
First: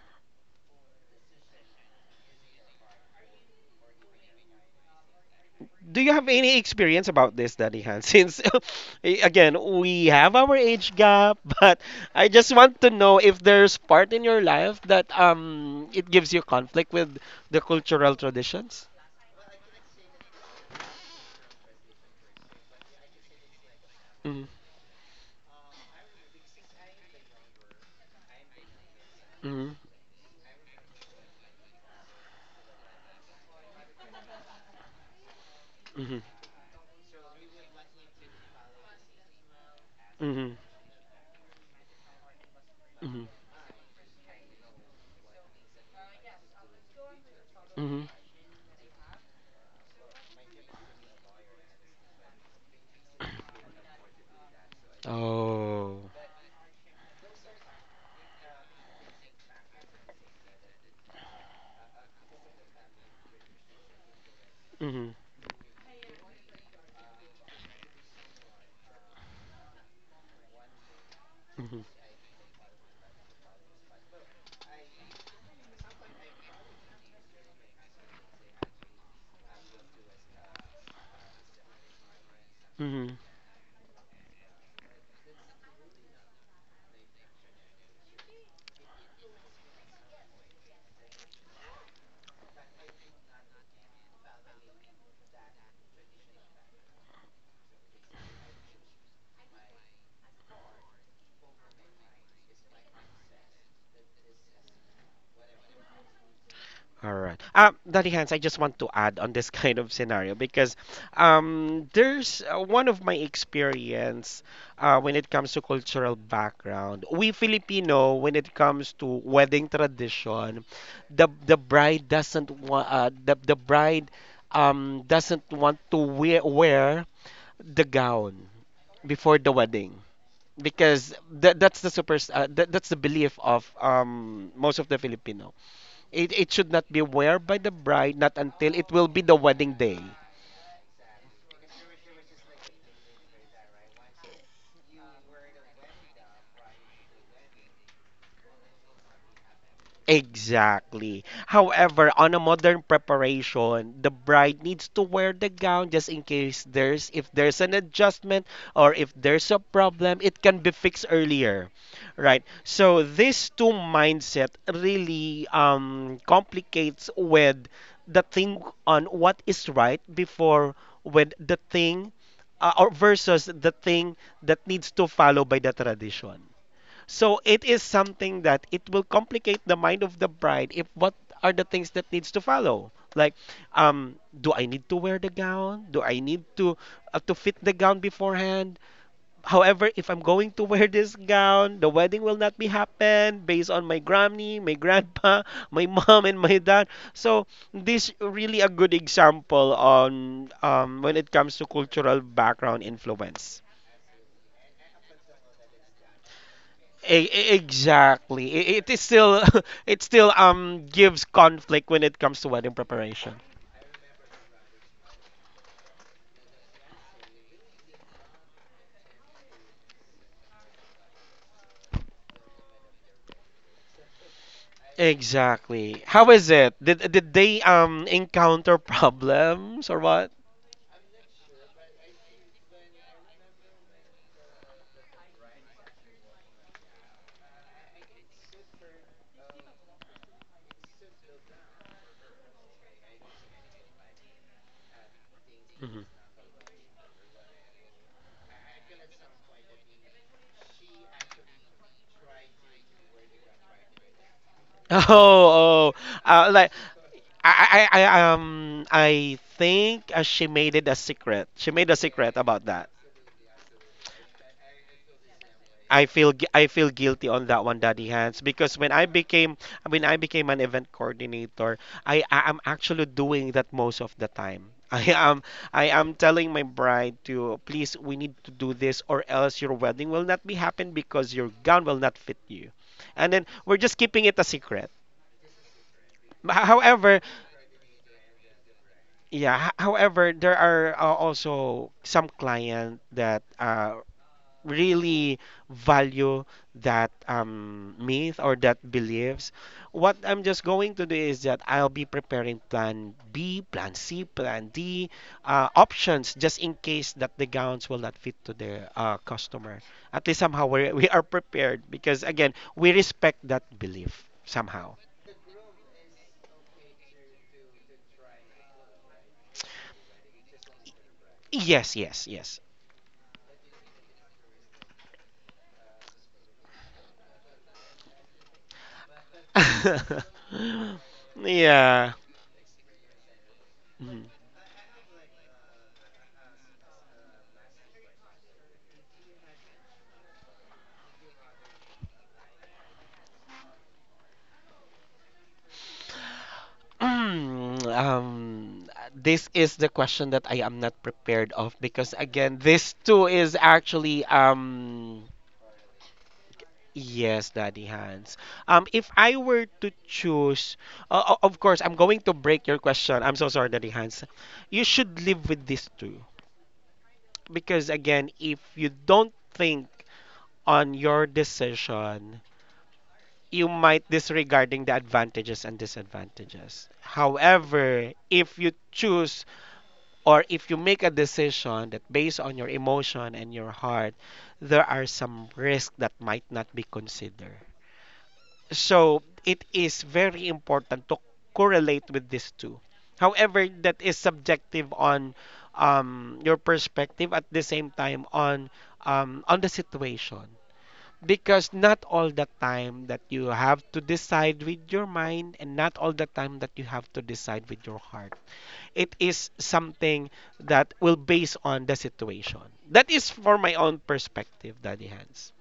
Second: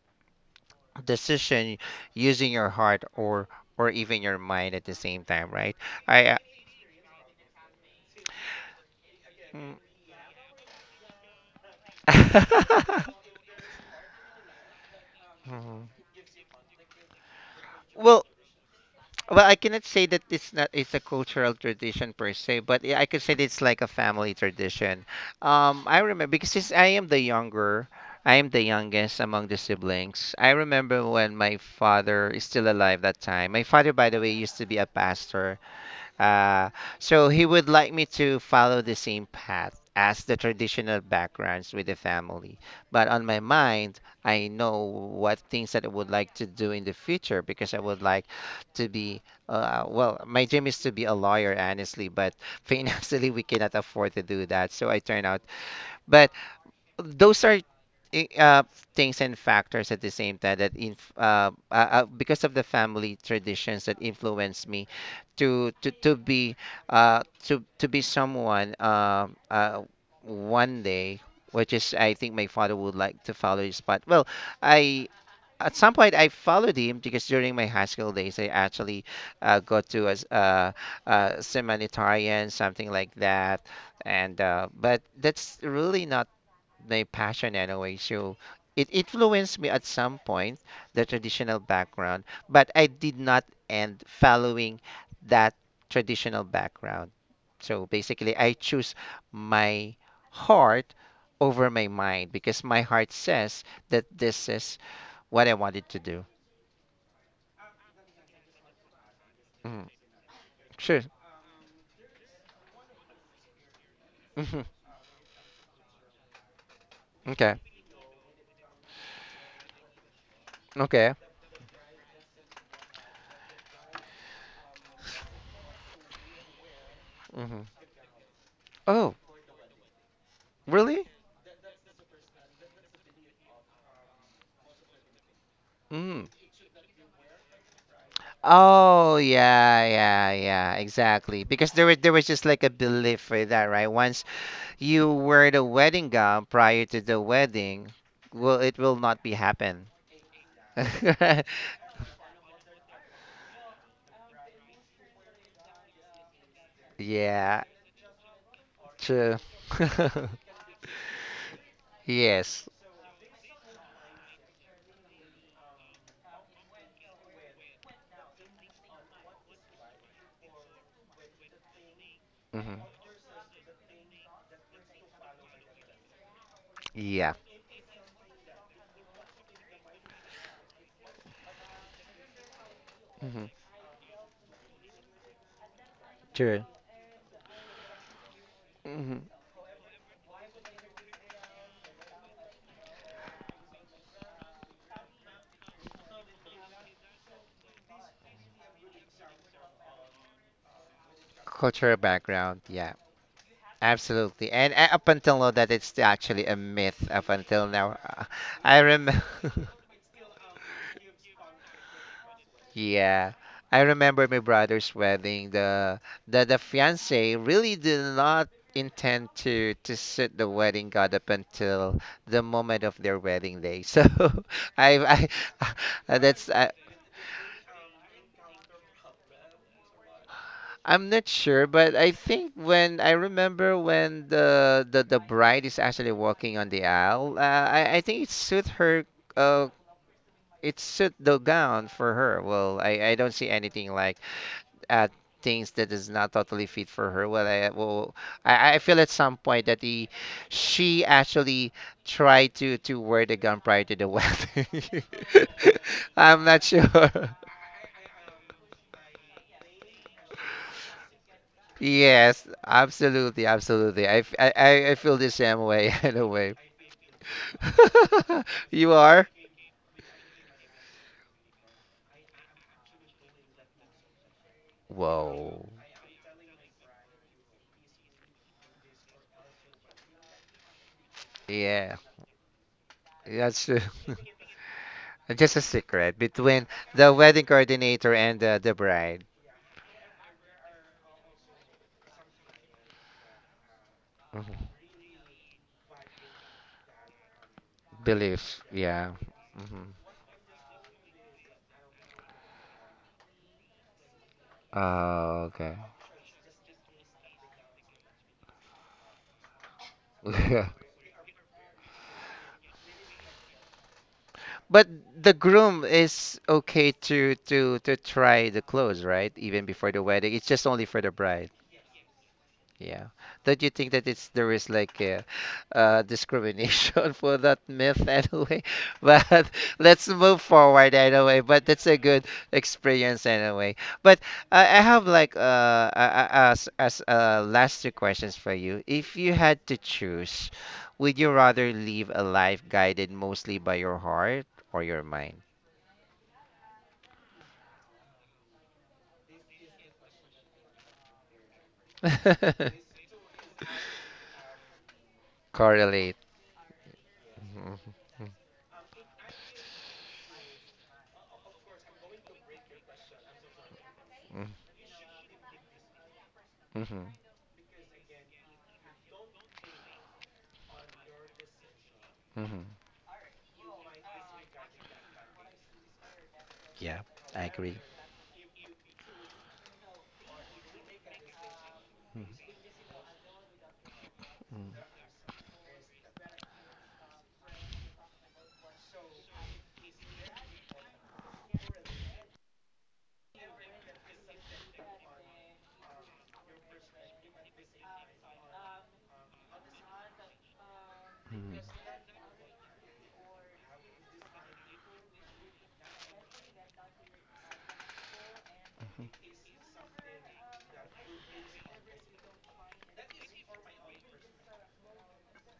A: decision using your heart or or even your mind at the same time, right?
B: Do you
A: I
B: have
A: uh,
B: any experience about this, Daddy Hans? Since eh, again,
A: mm.
B: we have our age gap, but I just want to know if there's part in your life that um
A: Mhm.
B: it gives you conflict with the cultural
A: Well,
B: traditions.
A: well, I cannot say that it's not it's a cultural tradition per se, but yeah, I could say that it's like a family
B: Mm.
A: tradition. Um, I remember because since I am the younger, I am the youngest among the
B: Mm.
A: siblings. I remember when my father is still alive that time. My father, by the way, used to be a pastor.
B: Mhm.
A: Uh, so he would like me to follow the same path as the
B: Mhm.
A: traditional backgrounds with the family. But on
B: Mhm.
A: my mind, I know what things that I would like to do in the future because I would
B: Mhm.
A: like to be, uh, well, my dream is to be a lawyer, honestly, but financially we cannot afford to do that. So I turn out,
B: Oh.
A: but those are i- uh, things and factors at the same time that inf- uh, uh, uh, because of the family traditions that influenced me
B: Mhm.
A: to to, to be uh, to to be someone um uh, one day which
B: Mhm.
A: is I think my father would like to follow his path. Well, I at some point I followed him because during my high school days I actually uh, got to as uh, uh, seminarian something like
B: Mhm.
A: that and uh, but that's really not my passion anyway. So it influenced me at some point, the traditional background, but I did not end following that traditional background. So basically, I choose my heart over my mind because my heart says that this is what I wanted to do.
B: All right. Um, Daddy Hans, I just want to add on this kind
A: Mm,
B: of scenario because
A: sure.
B: um, there's uh, one of my experience
A: Hmm.
B: uh, when it comes to cultural background. We
A: Okay.
B: Filipino, when it comes to wedding tradition,
A: Okay.
B: the the bride doesn't want uh, the the bride um, doesn't want to wear wear
A: Hmm.
B: the gown
A: Oh,
B: before the wedding
A: really?
B: because that that's the super uh, that, that's the belief of um, most of the Filipino.
A: Mm-hmm.
B: It, it should not be wear by the bride, not until it will
A: Oh
B: be the wedding
A: yeah,
B: day.
A: yeah, yeah, exactly. Because there was there was just like a belief for that, right? Once you wear the wedding gown prior to the wedding, well, it will not be happen.
B: Exactly. However, on a modern preparation, the bride needs to wear the gown just in case there's if there's
A: Yeah,
B: an adjustment, or if
A: true.
B: there's a problem, it can be fixed earlier. Right.
A: Yes.
B: So this two mindset really um complicates with the thing on what is right before, with the thing uh,
A: Hmm.
B: or versus the thing that needs to follow by the tradition.
A: Yeah.
B: So it is something that it will complicate the mind of the bride if what are the things that needs to follow. Like,
A: Hmm.
B: um, do I need to wear the gown? Do I need
A: True.
B: to uh, to fit the gown beforehand?
A: Hmm.
B: However, if I'm going to wear this gown, the wedding will not be happen based on my granny, my grandpa, my mom, and my dad. So this really a good example on um, when it comes to
A: Cultural
B: cultural
A: background.
B: background
A: Yeah.
B: influence.
A: Absolutely. And uh, up until now, that it's actually a myth. Up
B: E- e-
A: until now, Uh,
B: Exactly. I-
A: I
B: It is
A: remember.
B: still it still um gives conflict when it comes to wedding
A: Yeah.
B: preparation.
A: I remember my brother's wedding. The the the fiance really did not intend to to sit the wedding god up until the moment of their wedding day. So I I
B: Exactly.
A: uh,
B: How
A: that's
B: is
A: I,
B: it? Did did they um encounter problems or what?
A: I'm not sure, but I think when I remember when the the, the bride is actually walking on the aisle, uh, I I think it suit her uh it suit the gown for her. Well, I I don't see anything like at things that
B: Mhm.
A: is not totally fit for her. Well, I well, I, I feel at some point that he, she actually tried to to wear the gown prior to the
B: Oh,
A: wedding.
B: oh,
A: I'm
B: uh,
A: not
B: like
A: sure.
B: I, I, I, I, um, I think uh, she made it a secret. She made a secret
A: Yes,
B: about that.
A: absolutely, absolutely. I, f- I- I- I feel the same way
B: I
A: in a
B: feel gu-
A: way.
B: I feel guilty on that one, Daddy Hands, because when
A: You
B: I
A: are?
B: became when I became an event coordinator, I I am actually doing that most of the time. I am
A: Whoa.
B: I am telling my bride to please we need to do this or else your wedding will not be happen because your gown
A: Yeah,
B: will not fit you. And then
A: that's
B: we're
A: true.
B: just keeping it a secret.
A: Just a secret
B: But
A: between the
B: However,
A: wedding coordinator and the, the bride.
B: yeah, h- however, there are uh, also some client that uh,
A: Mhm.
B: really value that um, myth or
A: Belief,
B: that
A: yeah.
B: beliefs, what I'm just going to do is that I'll be preparing plan B, plan C, plan D
A: Oh,
B: uh,
A: okay.
B: options just in case that the gowns will not fit to the uh, customer. At least somehow we're, we are prepared because again, we respect that belief
A: But
B: somehow.
A: the groom is okay to to to try the clothes, right? Even before the wedding. It's just only for the bride.
B: Yes, yes, yes.
A: Yeah. Don't you think that it's there is like a, uh discrimination for that myth anyway? But let's move forward anyway. But that's a
B: Yeah.
A: good experience anyway. But
B: Mhm.
A: I, I have like uh, uh as as uh last two questions for you. If you had to choose, would you rather live a life guided mostly by your heart or your mind?
B: Mm, um, this is the question that I am not prepared of because again, this too is actually um
A: Correlate.
B: yes, Daddy
A: Mm-hmm.
B: Hans. Um, if I were to choose, uh, o- of course, I'm going to break your question. I'm so sorry, Daddy Hans. You should live with this too
A: Mm-hmm.
B: because again, if you don't think on your decision,
A: Mm-hmm.
B: you might disregarding the advantages and disadvantages.
A: Yeah, I agree.
B: However, if you choose or if you make a decision that based
A: Mhm.
B: on your emotion and your heart, there are some risks that might not be considered. So it is very important to correlate with these two. However, that is subjective on um, your perspective at the same time on um, on the situation.
A: Mhm.
B: Because not all the time that you have to decide with your mind and not all the time that you have to decide with your heart, it is something that will base on the situation. That is for my own perspective, Daddy Hans.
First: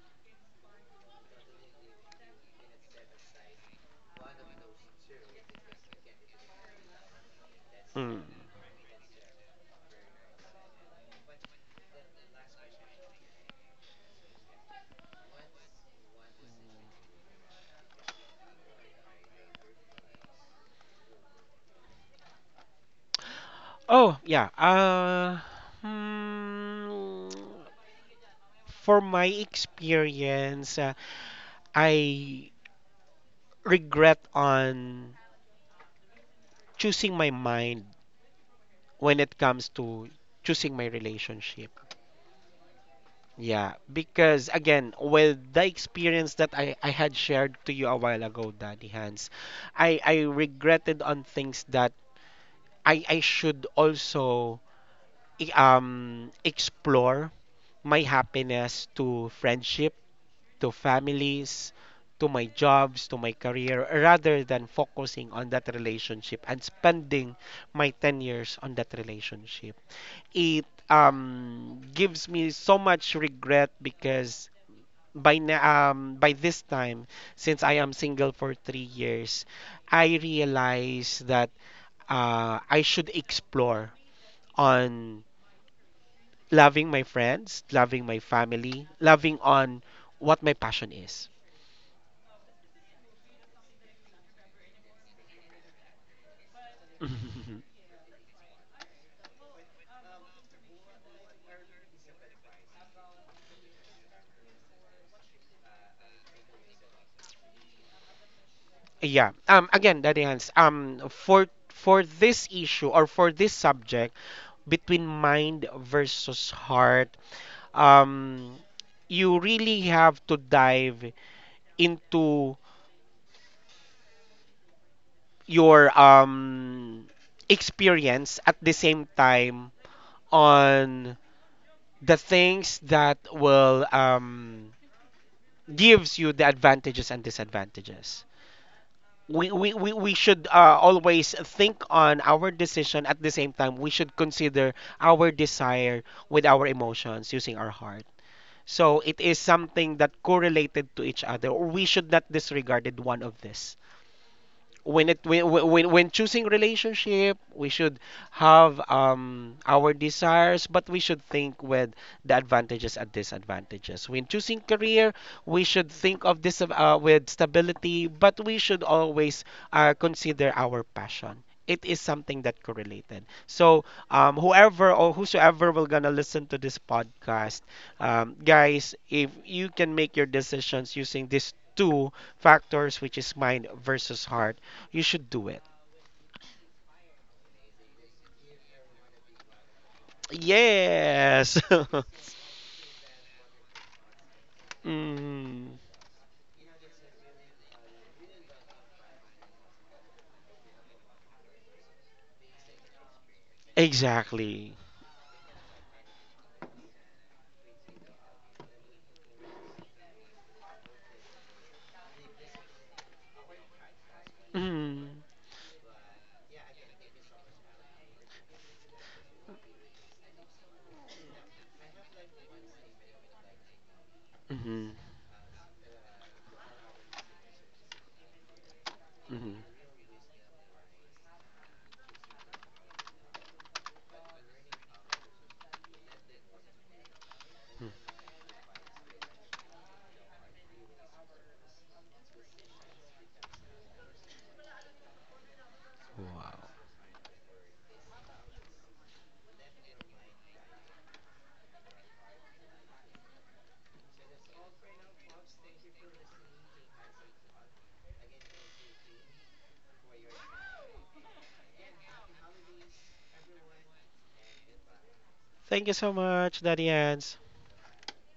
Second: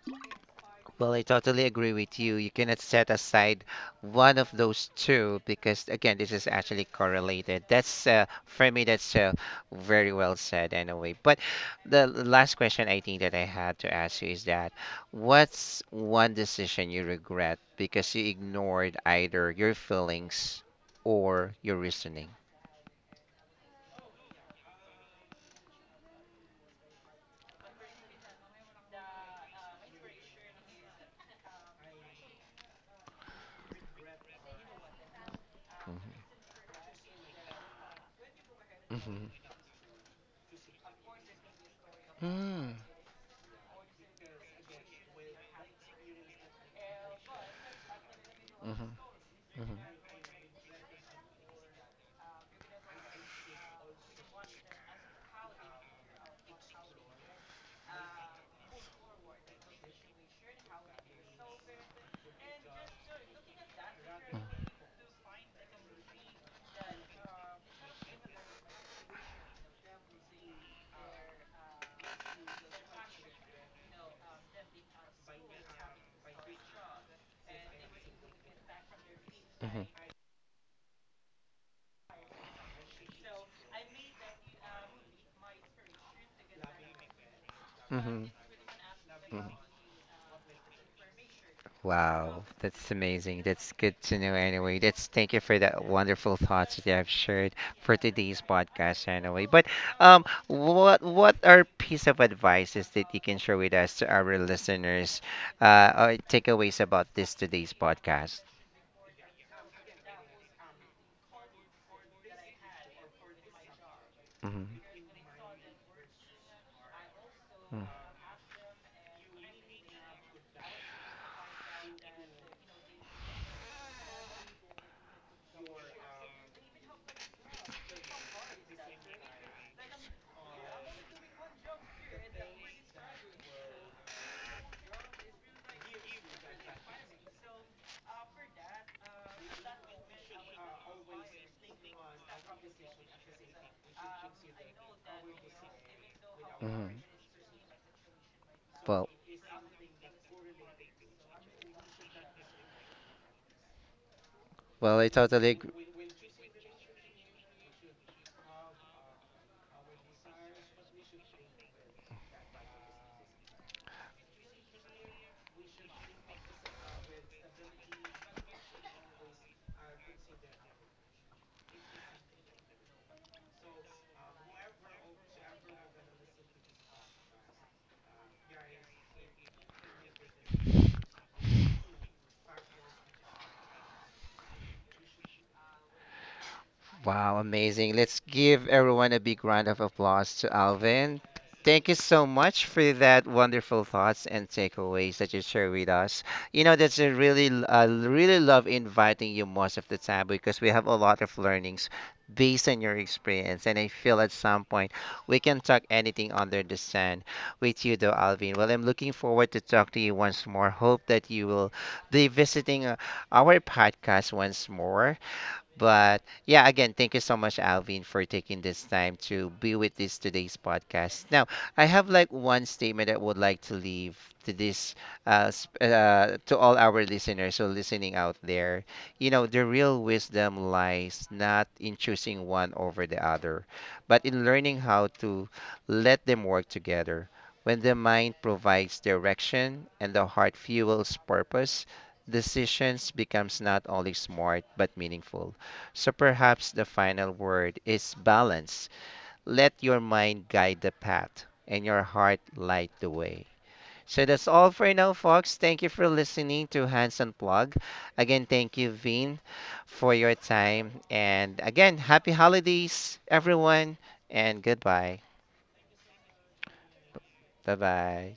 A: Well, I totally agree with you. You cannot set aside one of those two because, again, this is actually correlated. That's
B: Mm.
A: uh, for me, that's uh, very well said, anyway. But the l- last question I think that I had to ask you is that what's one decision you regret because you ignored either your feelings or your reasoning?
B: Oh, yeah. Uh, hmm, for my experience, uh, I regret on
A: Mhm.
B: choosing my mind when
A: Mhm.
B: it comes to choosing my relationship.
A: Mm.
B: Yeah, because again, with the experience that I, I had shared to you a while ago, Daddy
A: Mhm.
B: Hans,
A: Mhm.
B: I, I regretted on things that I I should also i- um explore my happiness to friendship, to families, to my jobs, to my career rather than focusing on that relationship and spending my ten years on that relationship. It um gives me so much regret because by na- um by this time since I am single for three years,
A: Mhm.
B: I realize that uh, I should explore on loving my friends, loving my
A: Mhm.
B: family, loving
A: Mhm.
B: on what my passion is.
A: Wow, that's amazing. That's good to know anyway. That's thank you for that wonderful thoughts that you have shared for today's podcast anyway. But um what what are piece of advices that you can share with us to our listeners uh or takeaways about this today's podcast?
B: Yeah. Um. Again, Daddy Hans. Um. For for this issue or for this subject
A: Hmm.
B: between mind versus heart,
A: Mm-hmm.
B: um, you really have to dive into your um experience at the same time on the things that will um gives you the advantages and disadvantages. We, we, we, we should uh, always think on our decision at the same time we should consider our desire with our
A: Mm-hmm.
B: emotions using our heart, so
A: Well,
B: it is something that correlated to each other or we should not disregarded one of this.
A: well, I
B: when it when
A: totally agree.
B: when, when choosing relationship we should have um our desires but we should think with the advantages and disadvantages. When choosing career we should think of this uh, with stability but we should always uh, consider our passion. It is something that correlated, so um, whoever or whosoever will gonna listen to this podcast, um, guys, if you can make your decisions using these two factors which is mind versus heart, you should do it.
A: Wow, amazing. Let's give everyone a big round of applause to Alvin.
B: Yes.
A: Thank you so much for that wonderful thoughts and takeaways that you
B: Mm,
A: share with us. You know, that's a really, l- I really love inviting you most of the time because we have a lot of learnings based on your experience. And I feel at some
B: exactly.
A: point we can talk anything under the sun with you, though, Alvin. Well, I'm looking forward to talk to you once more. Hope that you will be visiting uh, our podcast once more
B: Mm,
A: but yeah, again, thank you so much, Alvin, for taking this time to be with this today's podcast. Now, I have like one statement that I would like to leave to
B: mhm,
A: this, uh, sp- uh, to all our listeners who listening out there. You
B: mhm,
A: know,
B: mhm.
A: the real wisdom lies not in choosing one over the other, but in learning how to let them work together. When the mind provides direction and the heart fuels purpose, decisions becomes not only smart but meaningful. So
B: Wow.
A: perhaps the final word is balance. Let your mind guide the path and your heart light the way. So that's all for now, folks. Thank you for listening to Hands Unplugged. Again, thank you, Vin, for your time. And again, happy holidays, everyone, and goodbye.
B: Thank you so much, Daddy Hans.
A: Bye bye.